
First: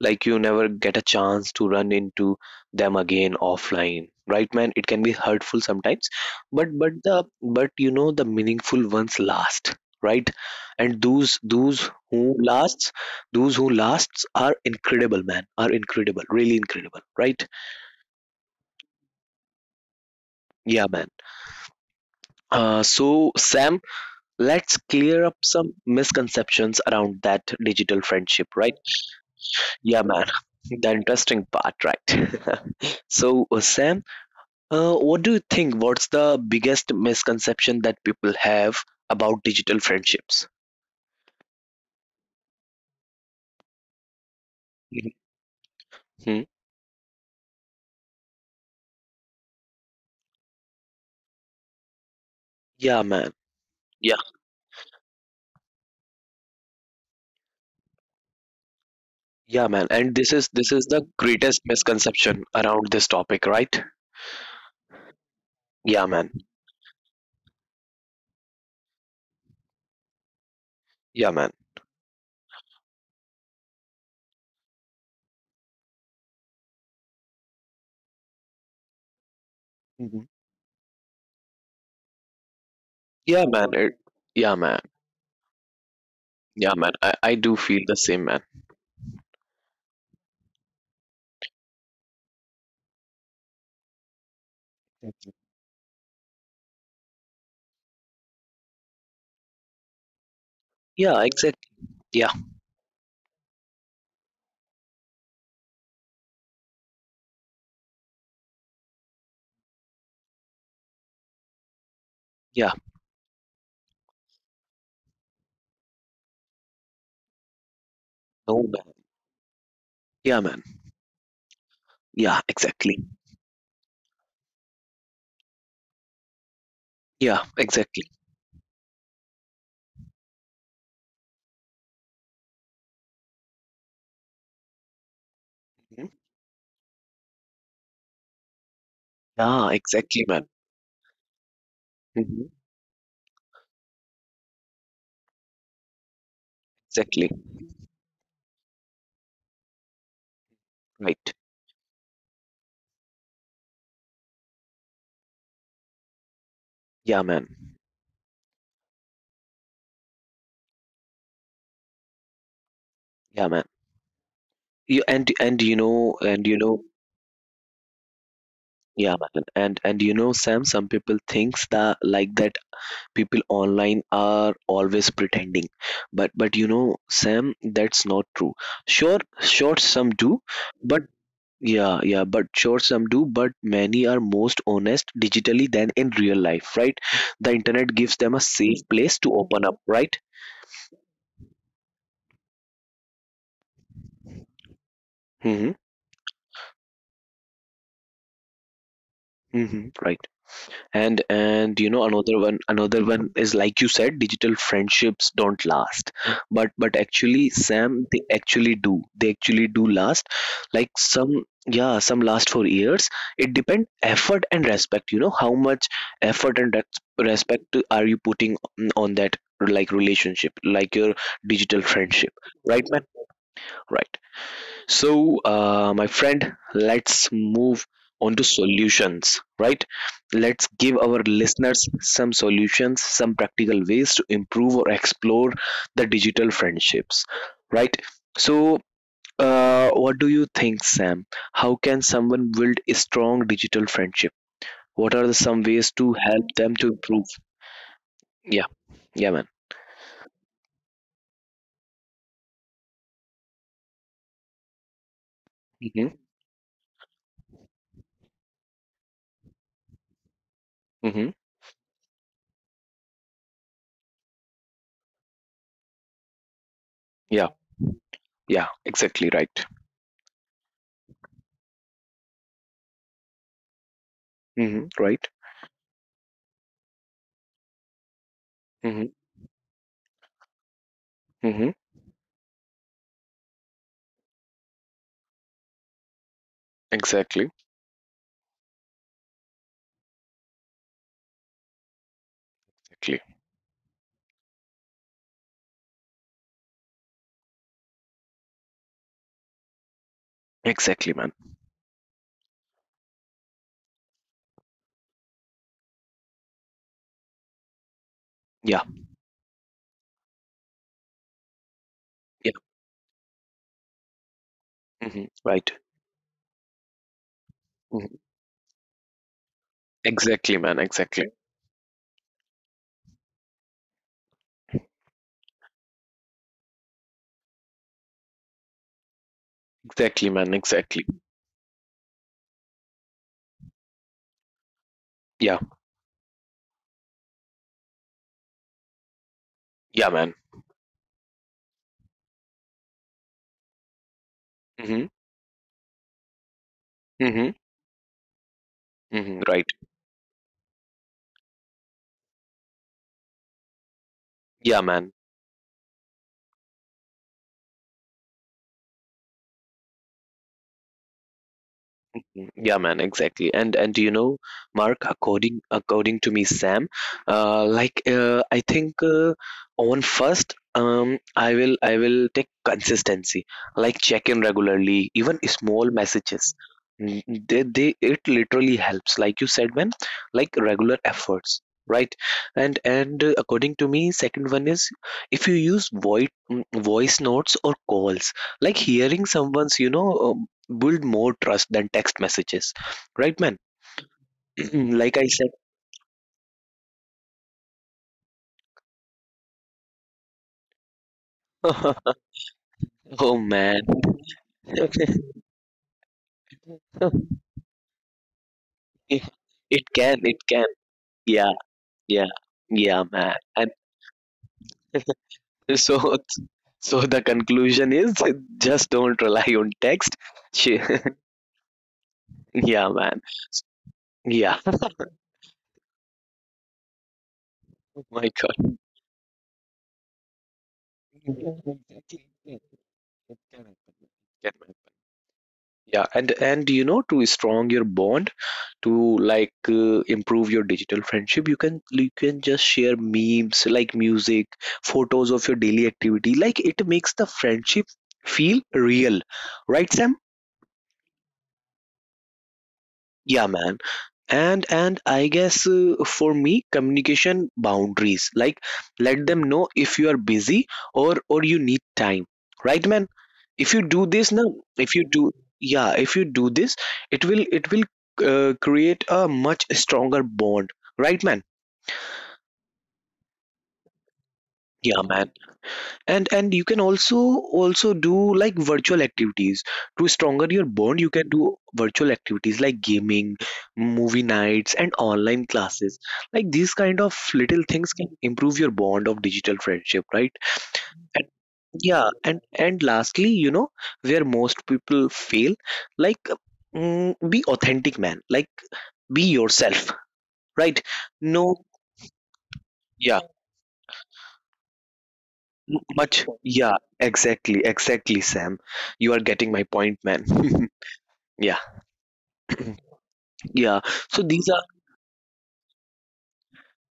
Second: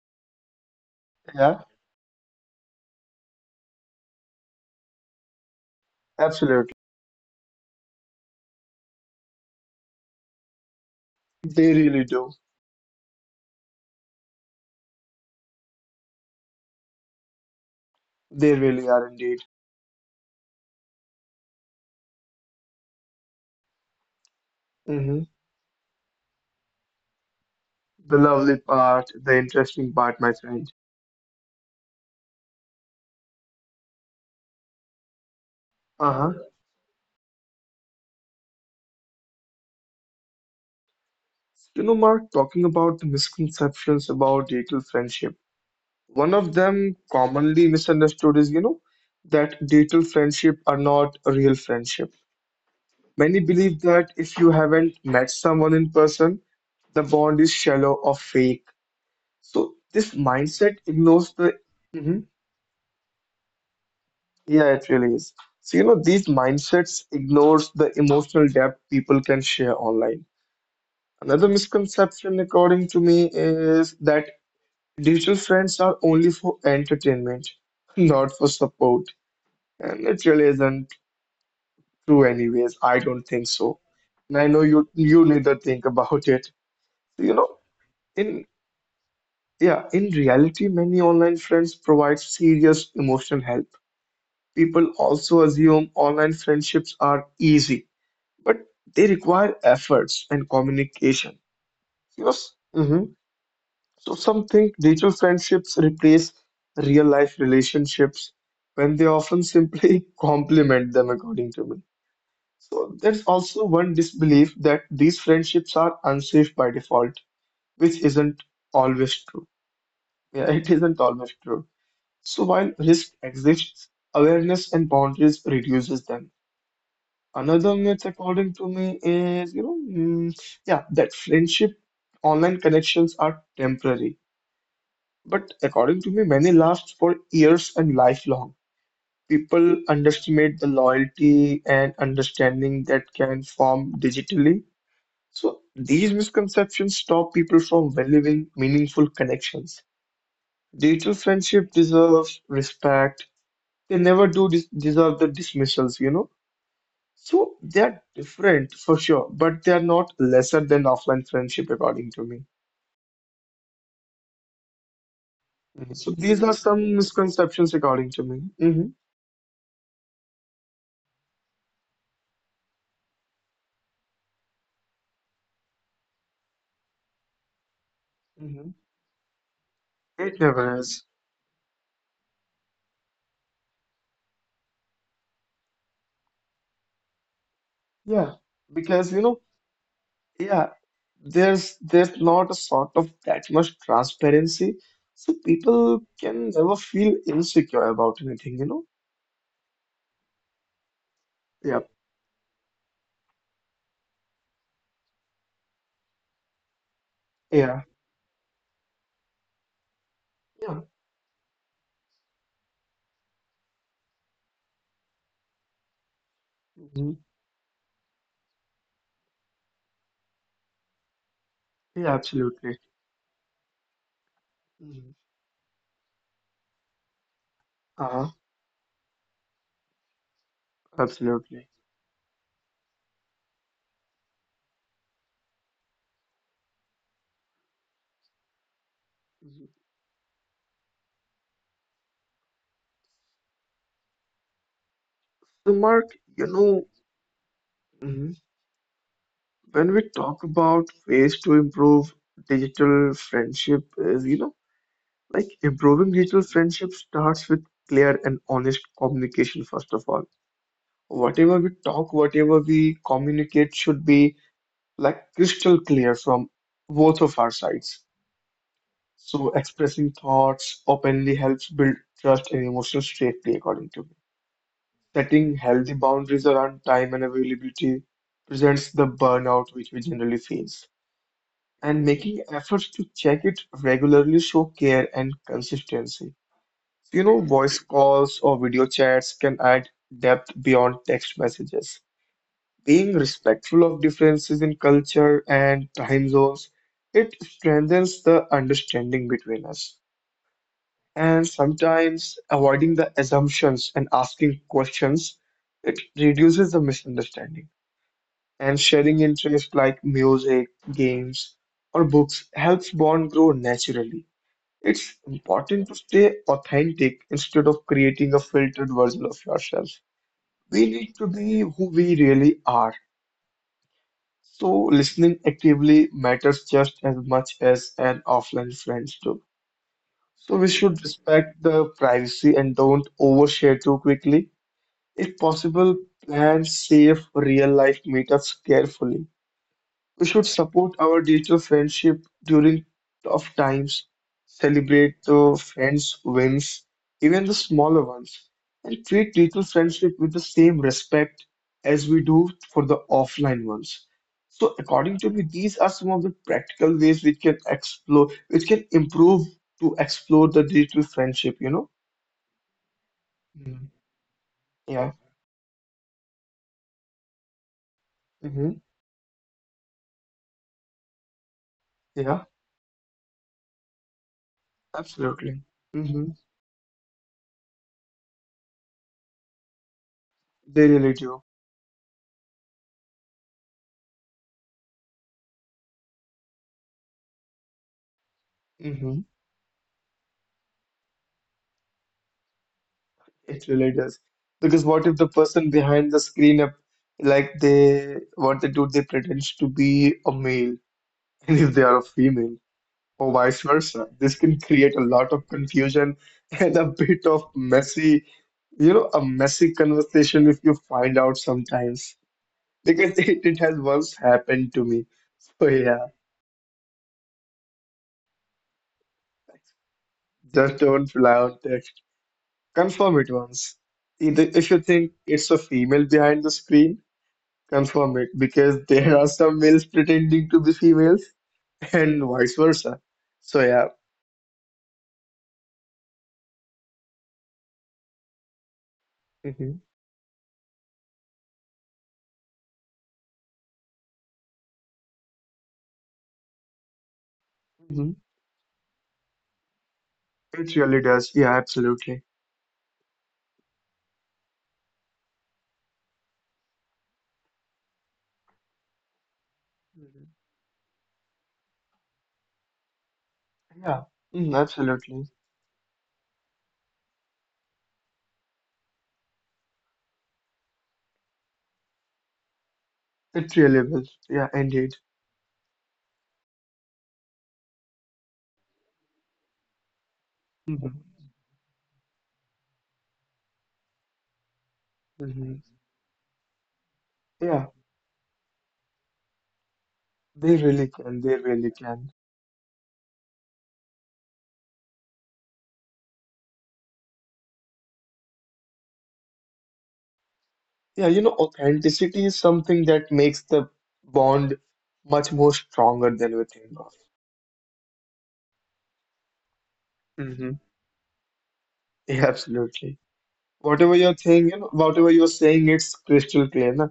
[SPEAKER 1] Like you never get a chance
[SPEAKER 2] Yeah,
[SPEAKER 1] to run into them again offline, right, man? It can be hurtful sometimes. but
[SPEAKER 2] absolutely.
[SPEAKER 1] but the but you know, the meaningful ones last, right? And those
[SPEAKER 2] They
[SPEAKER 1] those
[SPEAKER 2] really do.
[SPEAKER 1] who lasts those who lasts are incredible man are incredible, really incredible, right?
[SPEAKER 2] They really are indeed.
[SPEAKER 1] Yeah, man. Uh, so Sam, let's
[SPEAKER 2] Hmm
[SPEAKER 1] clear up some misconceptions around that digital
[SPEAKER 2] The
[SPEAKER 1] friendship,
[SPEAKER 2] lovely
[SPEAKER 1] right?
[SPEAKER 2] part, the interesting
[SPEAKER 1] Yeah,
[SPEAKER 2] part,
[SPEAKER 1] man.
[SPEAKER 2] my friend.
[SPEAKER 1] The interesting part, right? So uh, Sam, uh, what do you think? What's the
[SPEAKER 2] Uh-huh.
[SPEAKER 1] biggest misconception that people have about digital friendships?
[SPEAKER 2] You know, Mark, talking about the misconceptions about digital friendship, one
[SPEAKER 1] Hmm.
[SPEAKER 2] of them commonly misunderstood is, you know, that digital friendship are not a real friendship.
[SPEAKER 1] Yeah, man.
[SPEAKER 2] Many believe
[SPEAKER 1] Yeah,
[SPEAKER 2] that if you haven't met someone in person, the bond is shallow or fake.
[SPEAKER 1] yeah,
[SPEAKER 2] So
[SPEAKER 1] man. And
[SPEAKER 2] this
[SPEAKER 1] this is this is
[SPEAKER 2] mindset
[SPEAKER 1] the
[SPEAKER 2] ignores
[SPEAKER 1] greatest
[SPEAKER 2] the Mhm.
[SPEAKER 1] misconception around this topic, right?
[SPEAKER 2] Yeah, it really is. So you
[SPEAKER 1] Yeah,
[SPEAKER 2] know,
[SPEAKER 1] man.
[SPEAKER 2] these mindsets ignores the emotional depth people can share online.
[SPEAKER 1] Yeah, man.
[SPEAKER 2] Another misconception, according to me, is that digital friends are only for entertainment, not for support. And
[SPEAKER 1] Mhm.
[SPEAKER 2] it really isn't true anyways. I don't
[SPEAKER 1] Yeah,
[SPEAKER 2] think
[SPEAKER 1] man.
[SPEAKER 2] so.
[SPEAKER 1] It,
[SPEAKER 2] And I
[SPEAKER 1] yeah,
[SPEAKER 2] know
[SPEAKER 1] man.
[SPEAKER 2] you you neither think about it.
[SPEAKER 1] Yeah, man. I,
[SPEAKER 2] So,
[SPEAKER 1] I
[SPEAKER 2] you
[SPEAKER 1] do
[SPEAKER 2] know,
[SPEAKER 1] feel the same, man.
[SPEAKER 2] in yeah, in reality, many online friends provide serious emotional help. People also assume online friendships are easy, but they require efforts and
[SPEAKER 1] Yeah,
[SPEAKER 2] communication.
[SPEAKER 1] exactly. Yeah,
[SPEAKER 2] Yes. Mhm. So some think digital friendships replace real life relationships when they often simply complement them, according to me.
[SPEAKER 1] yeah.
[SPEAKER 2] So there's also one disbelief that these friendships are unsafe by default, which isn't
[SPEAKER 1] No, man.
[SPEAKER 2] always true.
[SPEAKER 1] Yeah,
[SPEAKER 2] Yeah,
[SPEAKER 1] man.
[SPEAKER 2] it isn't always true.
[SPEAKER 1] Yeah,
[SPEAKER 2] So while
[SPEAKER 1] exactly.
[SPEAKER 2] risk exists, awareness and boundaries reduces them.
[SPEAKER 1] Yeah,
[SPEAKER 2] Another myth,
[SPEAKER 1] exactly.
[SPEAKER 2] according to me, is you know, mm, yeah, that friendship online connections are temporary. But according to
[SPEAKER 1] Mhm.
[SPEAKER 2] me, many last for years and lifelong.
[SPEAKER 1] Yeah,
[SPEAKER 2] People
[SPEAKER 1] exactly, man.
[SPEAKER 2] underestimate the loyalty and
[SPEAKER 1] Hmm.
[SPEAKER 2] understanding that can form digitally. So these misconceptions stop
[SPEAKER 1] Exactly.
[SPEAKER 2] people from valuing meaningful connections. Digital
[SPEAKER 1] Right.
[SPEAKER 2] friendship deserves respect. They never do des- deserve the dismissals, you know.
[SPEAKER 1] Yeah,
[SPEAKER 2] So
[SPEAKER 1] man.
[SPEAKER 2] they're different for sure, but they're not lesser than offline friendship, according to me.
[SPEAKER 1] Yeah, man. You and and
[SPEAKER 2] Mhm.
[SPEAKER 1] you
[SPEAKER 2] So
[SPEAKER 1] know
[SPEAKER 2] these are
[SPEAKER 1] and you
[SPEAKER 2] some
[SPEAKER 1] know,
[SPEAKER 2] misconceptions, according to me. Hmm
[SPEAKER 1] yeah, man. And and you know, Sam, some people thinks that like that people online are always pretending, but but you know, Sam, that's not
[SPEAKER 2] hmm
[SPEAKER 1] true. Sure, sure, some
[SPEAKER 2] It
[SPEAKER 1] do,
[SPEAKER 2] never is.
[SPEAKER 1] but Yeah, yeah, but sure some do, but many are most honest digitally than in real life, right? The internet
[SPEAKER 2] Yeah,
[SPEAKER 1] gives them a safe
[SPEAKER 2] because you
[SPEAKER 1] place
[SPEAKER 2] know,
[SPEAKER 1] to open up, right?
[SPEAKER 2] yeah, there's there's not a sort of that much transparency, so
[SPEAKER 1] Mm-hmm.
[SPEAKER 2] people can never feel insecure about anything, you know?
[SPEAKER 1] Mm-hmm. Right. and
[SPEAKER 2] Yeah,
[SPEAKER 1] and you know, another one another one is like you said digital friendships don't last, but but actually
[SPEAKER 2] yeah,
[SPEAKER 1] Sam, they actually do they actually do last,
[SPEAKER 2] yeah,
[SPEAKER 1] like some, yeah, some last for years. It depends effort and respect, you know, how much effort and
[SPEAKER 2] hmm
[SPEAKER 1] res- respect to- are you putting on on that, like relationship, like your digital
[SPEAKER 2] yeah,
[SPEAKER 1] friendship,
[SPEAKER 2] absolutely.
[SPEAKER 1] right, man? Right.
[SPEAKER 2] Hmm
[SPEAKER 1] So, uh, my friend, let's move
[SPEAKER 2] Uh-huh,
[SPEAKER 1] on to solutions, right? Let's give our
[SPEAKER 2] absolutely.
[SPEAKER 1] listeners some solutions, some practical ways to improve or explore the digital friendships, right? So,
[SPEAKER 2] Mhm.
[SPEAKER 1] uh, what do you think, Sam? How can someone build a strong digital friendship? What are the
[SPEAKER 2] So,
[SPEAKER 1] some
[SPEAKER 2] Mark,
[SPEAKER 1] ways to
[SPEAKER 2] you
[SPEAKER 1] help them to improve?
[SPEAKER 2] know,
[SPEAKER 1] Yeah, yeah, man.
[SPEAKER 2] when we talk about ways to improve digital friendship is you know like improving
[SPEAKER 1] Mm-hmm.
[SPEAKER 2] digital friendship starts with clear and honest communication first of all.
[SPEAKER 1] Mm-hmm.
[SPEAKER 2] Whatever we talk, whatever we communicate should be like crystal clear from both of
[SPEAKER 1] Yeah,
[SPEAKER 2] our sides.
[SPEAKER 1] yeah, exactly
[SPEAKER 2] So
[SPEAKER 1] right.
[SPEAKER 2] expressing thoughts openly helps build trust and emotional safety, according to me.
[SPEAKER 1] Mm-hmm. Right.
[SPEAKER 2] Setting healthy boundaries around time and availability presents the
[SPEAKER 1] Mm-hmm.
[SPEAKER 2] burnout which we generally face,
[SPEAKER 1] Mm-hmm.
[SPEAKER 2] and making efforts to check it regularly show care and consistency. You know,
[SPEAKER 1] Exactly.
[SPEAKER 2] voice calls or video chats can add depth beyond text messages. Being
[SPEAKER 1] Exactly.
[SPEAKER 2] respectful of differences in culture and time zones, it strengthens the understanding between us.
[SPEAKER 1] Exactly, man.
[SPEAKER 2] And sometimes avoiding the assumptions and asking questions, it reduces the misunderstanding. And
[SPEAKER 1] Yeah,
[SPEAKER 2] sharing interests like music, games, or books
[SPEAKER 1] yeah.
[SPEAKER 2] helps bond grow naturally. It's
[SPEAKER 1] hmm Right.
[SPEAKER 2] important to stay authentic instead of
[SPEAKER 1] hmm
[SPEAKER 2] creating a filtered version of yourself.
[SPEAKER 1] Exactly, man.
[SPEAKER 2] We need to
[SPEAKER 1] Exactly.
[SPEAKER 2] be who we really are. So, listening actively matters just as much as an offline friends do.
[SPEAKER 1] Exactly, man.
[SPEAKER 2] So, we should
[SPEAKER 1] Exactly.
[SPEAKER 2] respect the privacy and don't overshare too quickly. If
[SPEAKER 1] Yeah,
[SPEAKER 2] possible, plan safe real life meetups carefully.
[SPEAKER 1] yeah,
[SPEAKER 2] We
[SPEAKER 1] man.
[SPEAKER 2] should support our digital friendship during tough times,
[SPEAKER 1] hmm
[SPEAKER 2] celebrate the friends' wins, even
[SPEAKER 1] hmm
[SPEAKER 2] the smaller ones, and treat
[SPEAKER 1] hmm
[SPEAKER 2] digital
[SPEAKER 1] Right.
[SPEAKER 2] friendship with the same respect as we do for the offline ones. So,
[SPEAKER 1] Yeah, man.
[SPEAKER 2] according to me, these are some of the practical ways we can explore, which can improve to explore the digital friendship, you know?
[SPEAKER 1] Yeah, man, exactly. And
[SPEAKER 2] Mhm.
[SPEAKER 1] and you know, Mark,
[SPEAKER 2] Yeah.
[SPEAKER 1] according according to me, Sam, uh, like uh, I
[SPEAKER 2] hmm
[SPEAKER 1] think uh, on first, um, I will I will
[SPEAKER 2] Yeah,
[SPEAKER 1] take consistency, like check in regularly, even
[SPEAKER 2] absolutely.
[SPEAKER 1] small
[SPEAKER 2] Hmm
[SPEAKER 1] messages. Mm, They they it literally helps, like you said, man, like
[SPEAKER 2] They
[SPEAKER 1] regular
[SPEAKER 2] really do.
[SPEAKER 1] efforts, right? And and uh, According to me, second one is if you use voice voice notes or calls, like
[SPEAKER 2] Mm-hmm.
[SPEAKER 1] hearing someone's you know um, build more trust than text messages, right, man?
[SPEAKER 2] It really does. Because what
[SPEAKER 1] Like
[SPEAKER 2] if
[SPEAKER 1] I
[SPEAKER 2] the
[SPEAKER 1] said,
[SPEAKER 2] person behind the screen up like they what they do, they pretend to be a male and if they are a female or
[SPEAKER 1] oh
[SPEAKER 2] vice
[SPEAKER 1] man,
[SPEAKER 2] versa. This can create a
[SPEAKER 1] it
[SPEAKER 2] lot of confusion and a bit of messy, you know, a messy
[SPEAKER 1] it can, it
[SPEAKER 2] conversation if
[SPEAKER 1] can,
[SPEAKER 2] you find out
[SPEAKER 1] yeah,
[SPEAKER 2] sometimes.
[SPEAKER 1] yeah, yeah,
[SPEAKER 2] Because
[SPEAKER 1] man.
[SPEAKER 2] it, it
[SPEAKER 1] And
[SPEAKER 2] has once happened to me. So yeah,
[SPEAKER 1] so, so the conclusion is, just don't rely on text.
[SPEAKER 2] just
[SPEAKER 1] She-
[SPEAKER 2] don't rely on text.
[SPEAKER 1] yeah, man,
[SPEAKER 2] Confirm it once. Either
[SPEAKER 1] yeah.
[SPEAKER 2] if you think it's a female behind the screen,
[SPEAKER 1] Oh
[SPEAKER 2] confirm it
[SPEAKER 1] my God.
[SPEAKER 2] because there are some males pretending to be
[SPEAKER 1] It
[SPEAKER 2] females
[SPEAKER 1] can
[SPEAKER 2] and vice
[SPEAKER 1] happen.
[SPEAKER 2] versa.
[SPEAKER 1] It
[SPEAKER 2] So
[SPEAKER 1] can
[SPEAKER 2] yeah.
[SPEAKER 1] happen. Yeah, and and you know, to strong your bond. To like
[SPEAKER 2] hmm
[SPEAKER 1] uh, improve your digital friendship, you can you can just share memes like music, photos of your daily activity. Like it makes the friendship
[SPEAKER 2] hmm
[SPEAKER 1] feel real, right, Sam?
[SPEAKER 2] It really does. Yeah, absolutely.
[SPEAKER 1] Yeah, man. And and I guess uh, for me, communication boundaries, like let them know if
[SPEAKER 2] Mhm.
[SPEAKER 1] you are busy or or you need time, right, man? If
[SPEAKER 2] Yeah,
[SPEAKER 1] you do this
[SPEAKER 2] mm,
[SPEAKER 1] now, if
[SPEAKER 2] absolutely.
[SPEAKER 1] you do, yeah, if you do this, it will it will uh, create a much stronger bond, right, man?
[SPEAKER 2] It really will. Yeah, indeed.
[SPEAKER 1] Yeah, man. And and you can also also do like virtual activities. To stronger your
[SPEAKER 2] Hmm
[SPEAKER 1] bond, you can do virtual activities like gaming, movie nights, and
[SPEAKER 2] hmm
[SPEAKER 1] online classes. Like these kind of
[SPEAKER 2] Yeah,
[SPEAKER 1] little things can improve your bond of digital friendship, right?
[SPEAKER 2] they really can. They
[SPEAKER 1] And
[SPEAKER 2] really can.
[SPEAKER 1] yeah, and and lastly, you know, where most people fail, like mm, be authentic, man. Like be yourself, right?
[SPEAKER 2] Yeah, you know,
[SPEAKER 1] No,
[SPEAKER 2] authenticity is something that
[SPEAKER 1] yeah,
[SPEAKER 2] makes the bond much more
[SPEAKER 1] M-
[SPEAKER 2] stronger
[SPEAKER 1] much
[SPEAKER 2] than we think
[SPEAKER 1] yeah
[SPEAKER 2] of.
[SPEAKER 1] exactly, exactly, Sam, you are getting my point, man.
[SPEAKER 2] Hmm
[SPEAKER 1] Yeah.
[SPEAKER 2] Yeah, absolutely.
[SPEAKER 1] Yeah,
[SPEAKER 2] Whatever
[SPEAKER 1] so
[SPEAKER 2] you're
[SPEAKER 1] these are
[SPEAKER 2] saying, you know, whatever you're saying, it's crystal clear. Na?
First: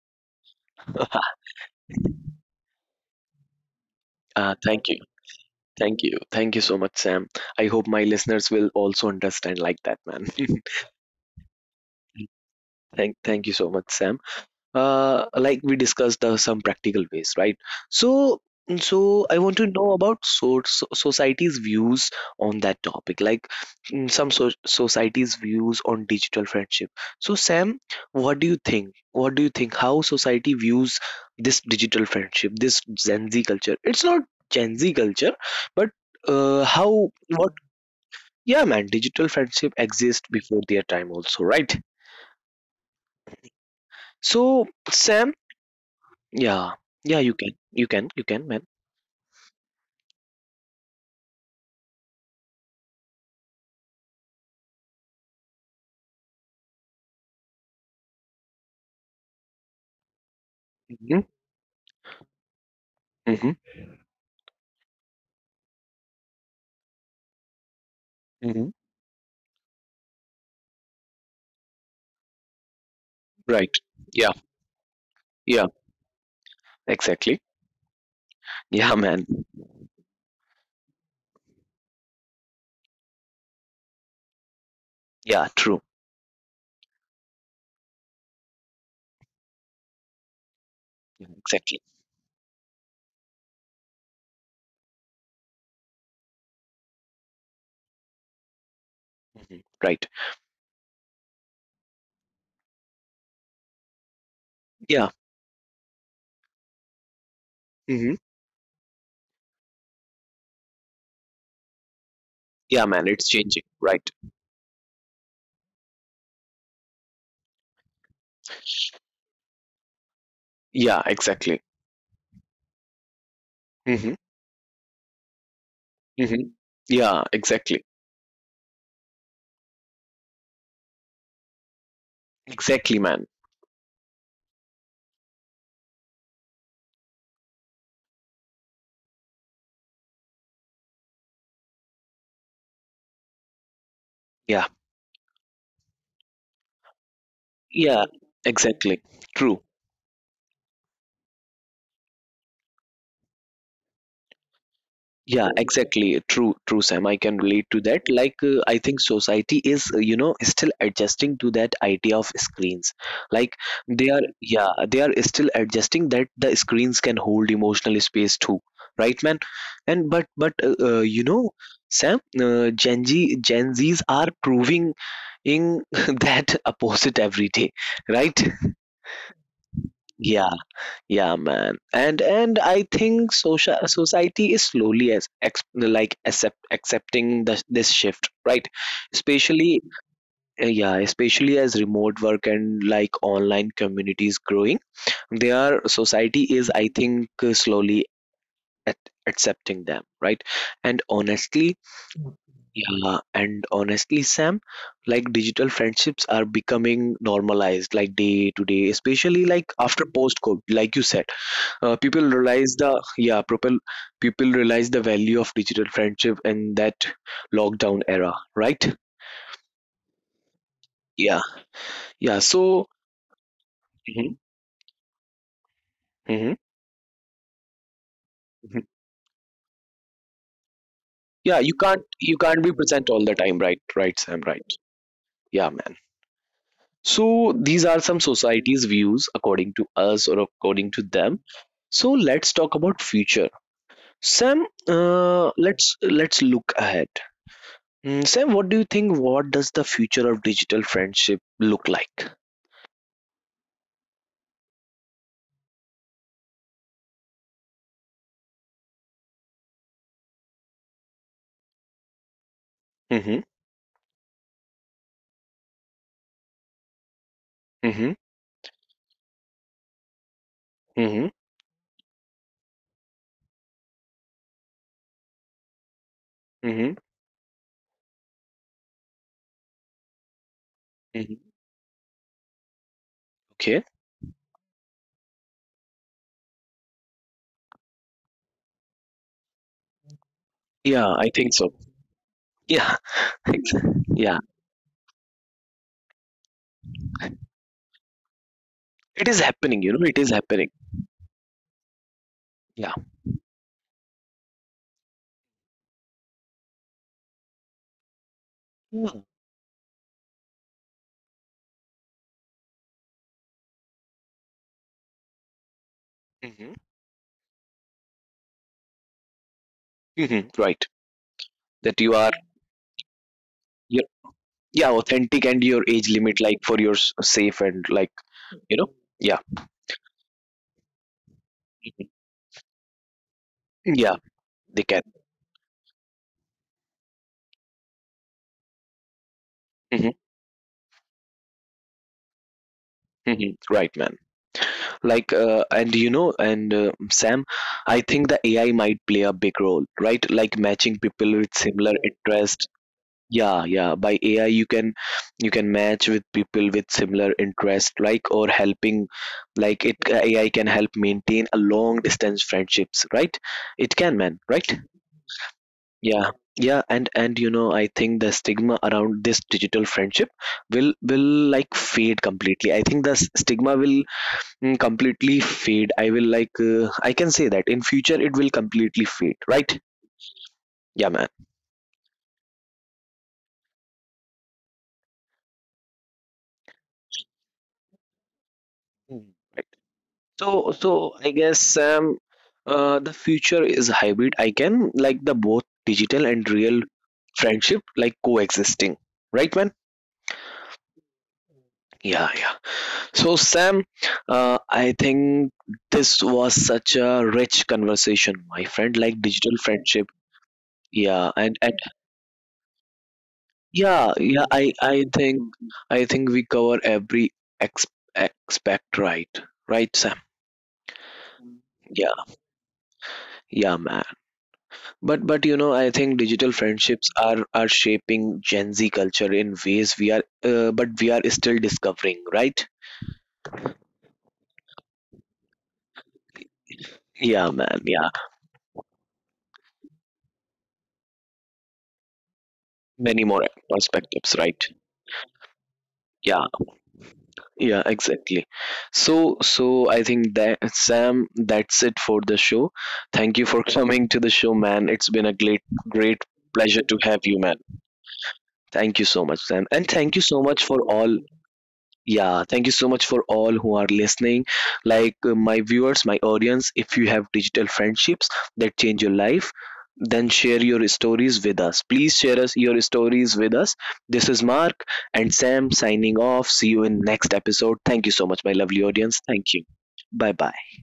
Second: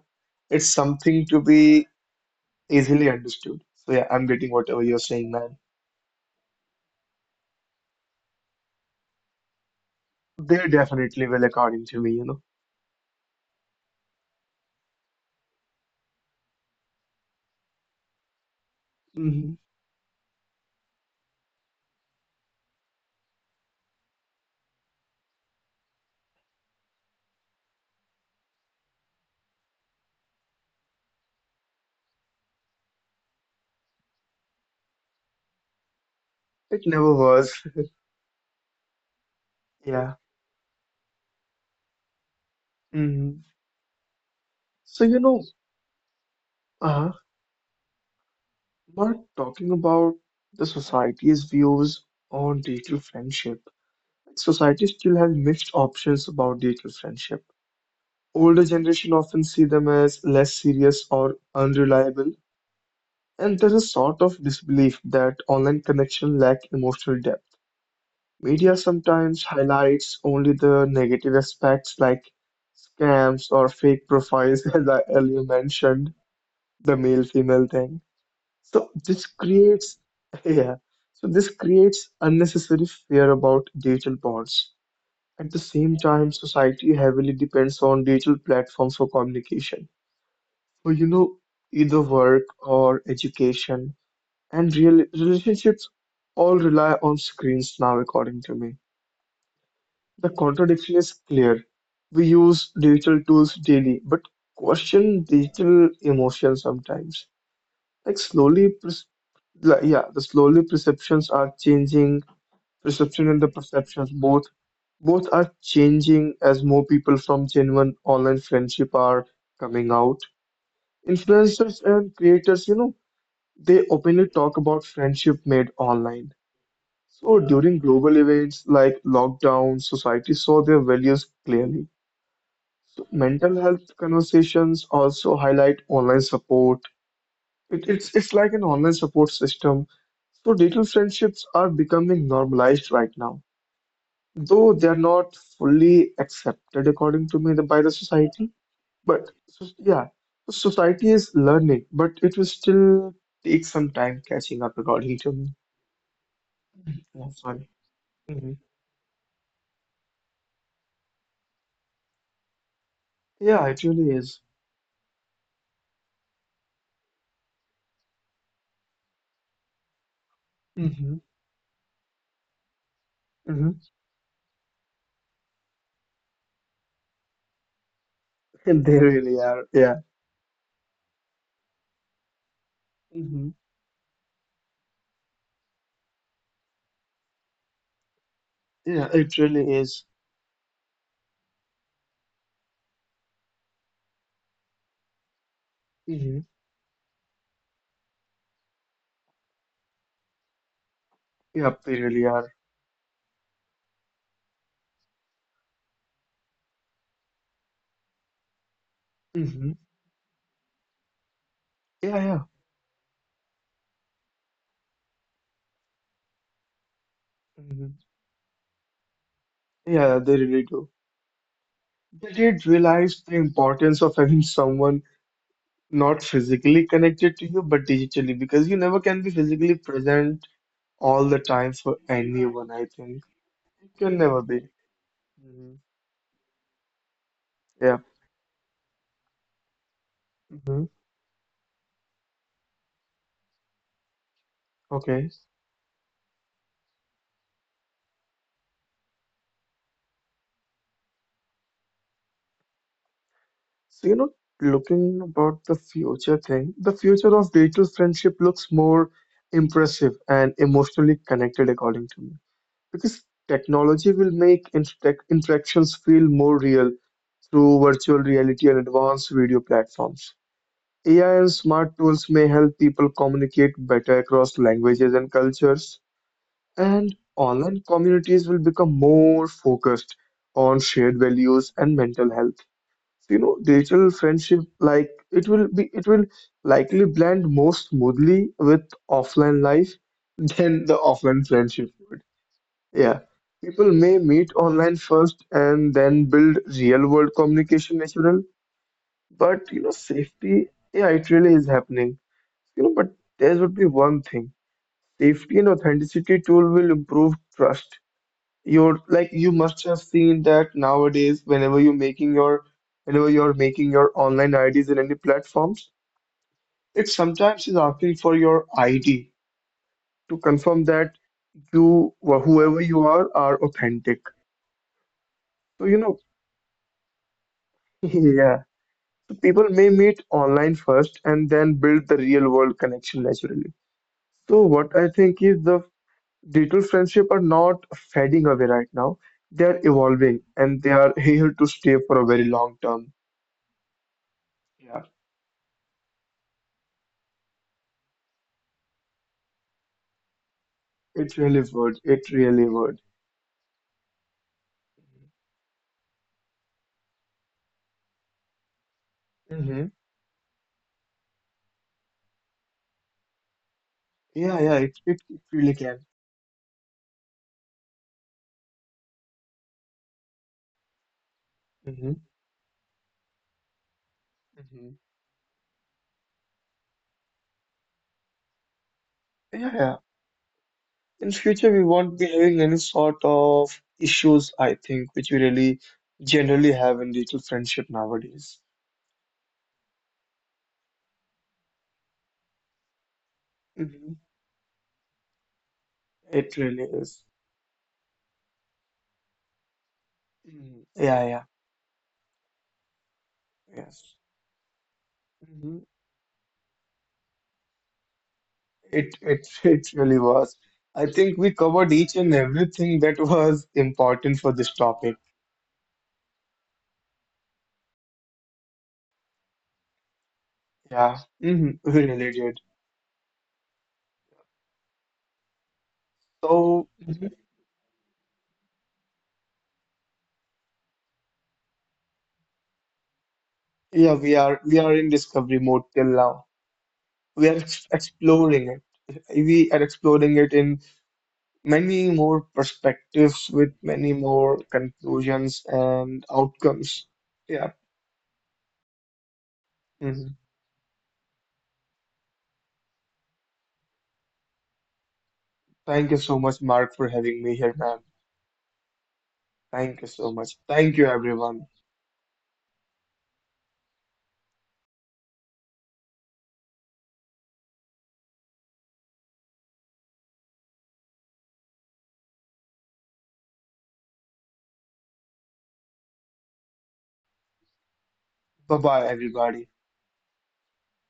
[SPEAKER 2] It's something to be easily understood. So yeah, I'm getting
[SPEAKER 1] uh,
[SPEAKER 2] whatever
[SPEAKER 1] thank
[SPEAKER 2] you're
[SPEAKER 1] you,
[SPEAKER 2] saying, man.
[SPEAKER 1] thank you thank you so much, Sam. I hope my listeners will also understand like that, man.
[SPEAKER 2] They definitely will, according to me, you know.
[SPEAKER 1] thank thank you so much, Sam. Uh, like we discussed uh, some practical ways, right? So, so
[SPEAKER 2] Hmm
[SPEAKER 1] I want to know about so, so society's views on that topic. Like mm, some so, society's views on digital friendship. So, Sam, what do you think what do you think how society views this digital friendship, this Gen Z culture. It's not Gen Z culture, but
[SPEAKER 2] It
[SPEAKER 1] uh, how
[SPEAKER 2] never was.
[SPEAKER 1] what Yeah, man, digital friendship
[SPEAKER 2] Yeah.
[SPEAKER 1] exist before their time also, right?
[SPEAKER 2] hmm
[SPEAKER 1] So,
[SPEAKER 2] So you know,
[SPEAKER 1] Sam, yeah,
[SPEAKER 2] uh,
[SPEAKER 1] yeah, you can, you can, you can, man.
[SPEAKER 2] we're talking about the society's views on digital friendship. Society still has mixed options about digital friendship. Older generation often see them as less serious or
[SPEAKER 1] hmm
[SPEAKER 2] unreliable. And
[SPEAKER 1] hmm
[SPEAKER 2] there's a sort of disbelief that online connection lack emotional depth. Media
[SPEAKER 1] hmm
[SPEAKER 2] sometimes highlights only the negative aspects like scams or
[SPEAKER 1] Right.
[SPEAKER 2] fake
[SPEAKER 1] Yeah,
[SPEAKER 2] profiles, as I earlier
[SPEAKER 1] yeah,
[SPEAKER 2] mentioned, the
[SPEAKER 1] exactly.
[SPEAKER 2] male-female thing. So
[SPEAKER 1] Yeah,
[SPEAKER 2] this
[SPEAKER 1] man.
[SPEAKER 2] creates, yeah, so this creates unnecessary fear about digital bonds. At the
[SPEAKER 1] Yeah,
[SPEAKER 2] same
[SPEAKER 1] true.
[SPEAKER 2] time, society heavily depends on digital platforms for communication. For you know,
[SPEAKER 1] Yeah, exactly.
[SPEAKER 2] either work or education, and real relationships all rely on screens now, according to me.
[SPEAKER 1] hmm Right.
[SPEAKER 2] The contradiction is clear. We use digital tools daily, but
[SPEAKER 1] Yeah.
[SPEAKER 2] question digital emotion sometimes.
[SPEAKER 1] hmm
[SPEAKER 2] Like slowly, pres- like, yeah, the slowly perceptions are changing.
[SPEAKER 1] Yeah, man.
[SPEAKER 2] Perception
[SPEAKER 1] It's
[SPEAKER 2] and the
[SPEAKER 1] changing. Right.
[SPEAKER 2] perceptions both both are changing as more people from genuine online friendship are coming out.
[SPEAKER 1] Yeah, exactly.
[SPEAKER 2] Influencers and creators, you know, they
[SPEAKER 1] hmm
[SPEAKER 2] openly talk about friendship made online.
[SPEAKER 1] hmm Yeah,
[SPEAKER 2] So during
[SPEAKER 1] exactly.
[SPEAKER 2] global events like lockdown, society saw their values clearly.
[SPEAKER 1] Exactly,
[SPEAKER 2] So
[SPEAKER 1] man.
[SPEAKER 2] mental health conversations also highlight online support. It, it's it's like an online support system. So digital friendships are becoming normalized right now,
[SPEAKER 1] Yeah.
[SPEAKER 2] though they are not fully accepted according to me the- by the
[SPEAKER 1] Yeah,
[SPEAKER 2] society.
[SPEAKER 1] exactly.
[SPEAKER 2] But
[SPEAKER 1] True.
[SPEAKER 2] so, yeah, so society is learning, but it will still take some time catching up, according to
[SPEAKER 1] Yeah,
[SPEAKER 2] me.
[SPEAKER 1] exactly, true, true, Sam. I
[SPEAKER 2] Yeah,
[SPEAKER 1] can relate
[SPEAKER 2] sorry.
[SPEAKER 1] to that. Like uh,
[SPEAKER 2] Mhm.
[SPEAKER 1] I think society is uh, you know still adjusting to that idea of screens, like
[SPEAKER 2] Yeah, it
[SPEAKER 1] they
[SPEAKER 2] really
[SPEAKER 1] are,
[SPEAKER 2] is.
[SPEAKER 1] yeah, they are still adjusting that the screens can hold emotional space too, right, man? and but but uh, uh, you
[SPEAKER 2] Hmm
[SPEAKER 1] know Sam, uh, gen z gen z's are proving in that opposite every day, right?
[SPEAKER 2] And they really are. Yeah.
[SPEAKER 1] Yeah, yeah, man. And and I think
[SPEAKER 2] hmm
[SPEAKER 1] social society is slowly as ex, like accept accepting the, this shift, right?
[SPEAKER 2] Yeah, it
[SPEAKER 1] Especially,
[SPEAKER 2] really is.
[SPEAKER 1] uh, yeah, especially as remote work and like online communities growing, their society
[SPEAKER 2] Hmm
[SPEAKER 1] is, I think, uh, slowly at, accepting them, right? And honestly,
[SPEAKER 2] Yep, they really are.
[SPEAKER 1] yeah, and honestly, Sam, like digital friendships,
[SPEAKER 2] Hmm
[SPEAKER 1] uh, people
[SPEAKER 2] Yeah, yeah,
[SPEAKER 1] realize the yeah people people realize the value of digital friendship in that lockdown
[SPEAKER 2] hmm
[SPEAKER 1] era, right?
[SPEAKER 2] yeah, they really do.
[SPEAKER 1] Yeah, yeah,
[SPEAKER 2] They did
[SPEAKER 1] so
[SPEAKER 2] realize the importance of
[SPEAKER 1] mhm,
[SPEAKER 2] having someone not
[SPEAKER 1] mhm,
[SPEAKER 2] physically connected to you, but digitally,
[SPEAKER 1] mhm.
[SPEAKER 2] because you never can be physically present all the
[SPEAKER 1] Yeah, you
[SPEAKER 2] time
[SPEAKER 1] can't
[SPEAKER 2] for
[SPEAKER 1] you can't be
[SPEAKER 2] anyone, I
[SPEAKER 1] present all
[SPEAKER 2] think.
[SPEAKER 1] the time, right?
[SPEAKER 2] You
[SPEAKER 1] Right,
[SPEAKER 2] can
[SPEAKER 1] Sam?
[SPEAKER 2] never
[SPEAKER 1] Right.
[SPEAKER 2] be.
[SPEAKER 1] Yeah,
[SPEAKER 2] Hmm
[SPEAKER 1] man. So these are
[SPEAKER 2] Yeah,
[SPEAKER 1] some society's views according to us or
[SPEAKER 2] hmm
[SPEAKER 1] according to them. So let's talk about future, Sam.
[SPEAKER 2] okay.
[SPEAKER 1] Uh, let's let's look ahead. Mm, sam, what do you think? What does the future of digital friendship look like?
[SPEAKER 2] So, you know, looking about the future thing, the future of digital friendship looks more impressive and emotionally connected, according to me. Because technology will make interac- interactions feel more real through
[SPEAKER 1] Mm-hmm,
[SPEAKER 2] virtual reality and advanced video platforms.
[SPEAKER 1] mhm,
[SPEAKER 2] A I and smart tools may help people communicate better across languages and cultures,
[SPEAKER 1] mhm,
[SPEAKER 2] and online communities will become more focused on shared
[SPEAKER 1] mhm.
[SPEAKER 2] values and mental health. You know
[SPEAKER 1] Okay.
[SPEAKER 2] digital friendship like it will be it will likely blend more smoothly with offline life than the
[SPEAKER 1] Yeah, I think
[SPEAKER 2] offline
[SPEAKER 1] so.
[SPEAKER 2] friendship would.
[SPEAKER 1] Yeah,
[SPEAKER 2] Yeah,
[SPEAKER 1] ex-
[SPEAKER 2] people may
[SPEAKER 1] yeah.
[SPEAKER 2] meet online first and then build real world communication natural.
[SPEAKER 1] It is
[SPEAKER 2] But
[SPEAKER 1] happening,
[SPEAKER 2] you
[SPEAKER 1] you
[SPEAKER 2] know
[SPEAKER 1] know, it is
[SPEAKER 2] safety,
[SPEAKER 1] happening.
[SPEAKER 2] yeah, it really is happening. you
[SPEAKER 1] Yeah.
[SPEAKER 2] know but there would be one thing: safety and authenticity tool will improve trust. You're
[SPEAKER 1] Mm-hmm.
[SPEAKER 2] like, you must have seen that nowadays, whenever you're making your, whenever you're making your online I Ds in any platforms, it sometimes is asking for your I D to
[SPEAKER 1] hmm Right.
[SPEAKER 2] confirm that
[SPEAKER 1] That you
[SPEAKER 2] you
[SPEAKER 1] are,
[SPEAKER 2] or whoever you are are
[SPEAKER 1] you're,
[SPEAKER 2] authentic.
[SPEAKER 1] yeah, authentic and your
[SPEAKER 2] So you
[SPEAKER 1] age
[SPEAKER 2] know,
[SPEAKER 1] limit, like for your s- safe and like,
[SPEAKER 2] yeah.
[SPEAKER 1] you know,
[SPEAKER 2] So
[SPEAKER 1] yeah,
[SPEAKER 2] people may meet online first and then build the real world connection naturally.
[SPEAKER 1] yeah,
[SPEAKER 2] So
[SPEAKER 1] they
[SPEAKER 2] what I
[SPEAKER 1] can.
[SPEAKER 2] think is the digital friendship are not fading away right now. They are
[SPEAKER 1] hmm
[SPEAKER 2] evolving and they are here to stay for a very long term.
[SPEAKER 1] hmm Right, man. Like, uh, and you know, and uh, Sam, I think the A I might play a big role, right? Like matching
[SPEAKER 2] It
[SPEAKER 1] people
[SPEAKER 2] really
[SPEAKER 1] with
[SPEAKER 2] would.
[SPEAKER 1] similar
[SPEAKER 2] It really
[SPEAKER 1] interests.
[SPEAKER 2] would.
[SPEAKER 1] Yeah, yeah. By A I, you can you can match with people with similar interest, like or helping,
[SPEAKER 2] Hmm
[SPEAKER 1] like it A I can help maintain a long distance friendships, right? It can,
[SPEAKER 2] Yeah,
[SPEAKER 1] man,
[SPEAKER 2] yeah,
[SPEAKER 1] right?
[SPEAKER 2] it, it, it really can.
[SPEAKER 1] Yeah, yeah. And and you know, I think the stigma around this digital friendship will will like
[SPEAKER 2] Hmm
[SPEAKER 1] fade completely. I think the s- stigma will
[SPEAKER 2] hmm
[SPEAKER 1] mm, completely fade. I will like uh, I can say that in future it will completely fade,
[SPEAKER 2] Yeah, yeah.
[SPEAKER 1] right?
[SPEAKER 2] In
[SPEAKER 1] Yeah, man.
[SPEAKER 2] future, we won't be having any sort of issues, I think, which we really generally have in digital friendship nowadays.
[SPEAKER 1] Hmm. So, so I guess Sam, uh, the future
[SPEAKER 2] Hmm
[SPEAKER 1] is hybrid. I can like the both digital
[SPEAKER 2] It
[SPEAKER 1] and
[SPEAKER 2] really
[SPEAKER 1] real
[SPEAKER 2] is.
[SPEAKER 1] friendship like coexisting, right, man?
[SPEAKER 2] Mhm. Yeah, yeah,
[SPEAKER 1] Yeah, yeah. So, Sam,
[SPEAKER 2] yes.
[SPEAKER 1] uh, I
[SPEAKER 2] hmm
[SPEAKER 1] think this was such a rich conversation, my
[SPEAKER 2] It,
[SPEAKER 1] friend.
[SPEAKER 2] it,
[SPEAKER 1] Like digital
[SPEAKER 2] it really
[SPEAKER 1] friendship,
[SPEAKER 2] was. I think we
[SPEAKER 1] yeah, and
[SPEAKER 2] covered
[SPEAKER 1] and
[SPEAKER 2] each and everything that was important
[SPEAKER 1] yeah,
[SPEAKER 2] for
[SPEAKER 1] yeah.
[SPEAKER 2] this
[SPEAKER 1] I
[SPEAKER 2] topic.
[SPEAKER 1] I think I think we cover every ex aspect, right? Right, Sam?
[SPEAKER 2] Yeah, hmm we really
[SPEAKER 1] Yeah,
[SPEAKER 2] did.
[SPEAKER 1] yeah, man. But but you know, I think digital
[SPEAKER 2] So,
[SPEAKER 1] friendships are are shaping Gen Z culture in ways we are, uh, but we are still discovering, right?
[SPEAKER 2] yeah, we are we are in discovery mode till now. We are
[SPEAKER 1] Yeah,
[SPEAKER 2] ex
[SPEAKER 1] man. Yeah,
[SPEAKER 2] exploring it. We are exploring it in many more perspectives
[SPEAKER 1] many more
[SPEAKER 2] with many more
[SPEAKER 1] perspectives, right?
[SPEAKER 2] conclusions and
[SPEAKER 1] Yeah,
[SPEAKER 2] outcomes. Yeah.
[SPEAKER 1] yeah, exactly. So so I
[SPEAKER 2] Mhm.
[SPEAKER 1] think that Sam, that's it for the show. Thank you for coming to the show, man. It's been a great
[SPEAKER 2] Thank you so
[SPEAKER 1] great
[SPEAKER 2] much, Mark, for
[SPEAKER 1] pleasure to
[SPEAKER 2] having
[SPEAKER 1] have
[SPEAKER 2] me
[SPEAKER 1] you,
[SPEAKER 2] here,
[SPEAKER 1] man.
[SPEAKER 2] man.
[SPEAKER 1] Thank you so much, Sam,
[SPEAKER 2] Thank you
[SPEAKER 1] and
[SPEAKER 2] so
[SPEAKER 1] thank you
[SPEAKER 2] much.
[SPEAKER 1] so much
[SPEAKER 2] Thank
[SPEAKER 1] for
[SPEAKER 2] you,
[SPEAKER 1] all.
[SPEAKER 2] everyone.
[SPEAKER 1] Yeah, thank you so much for all who are listening. Like uh, my viewers, my audience, if you have digital friendships that change your life, then share your stories with us. Please share us your stories with us. This is Mark and Sam signing off. See you in next episode. Thank you so much,
[SPEAKER 2] Bye
[SPEAKER 1] my
[SPEAKER 2] bye,
[SPEAKER 1] lovely audience.
[SPEAKER 2] everybody.
[SPEAKER 1] Thank you. Bye bye.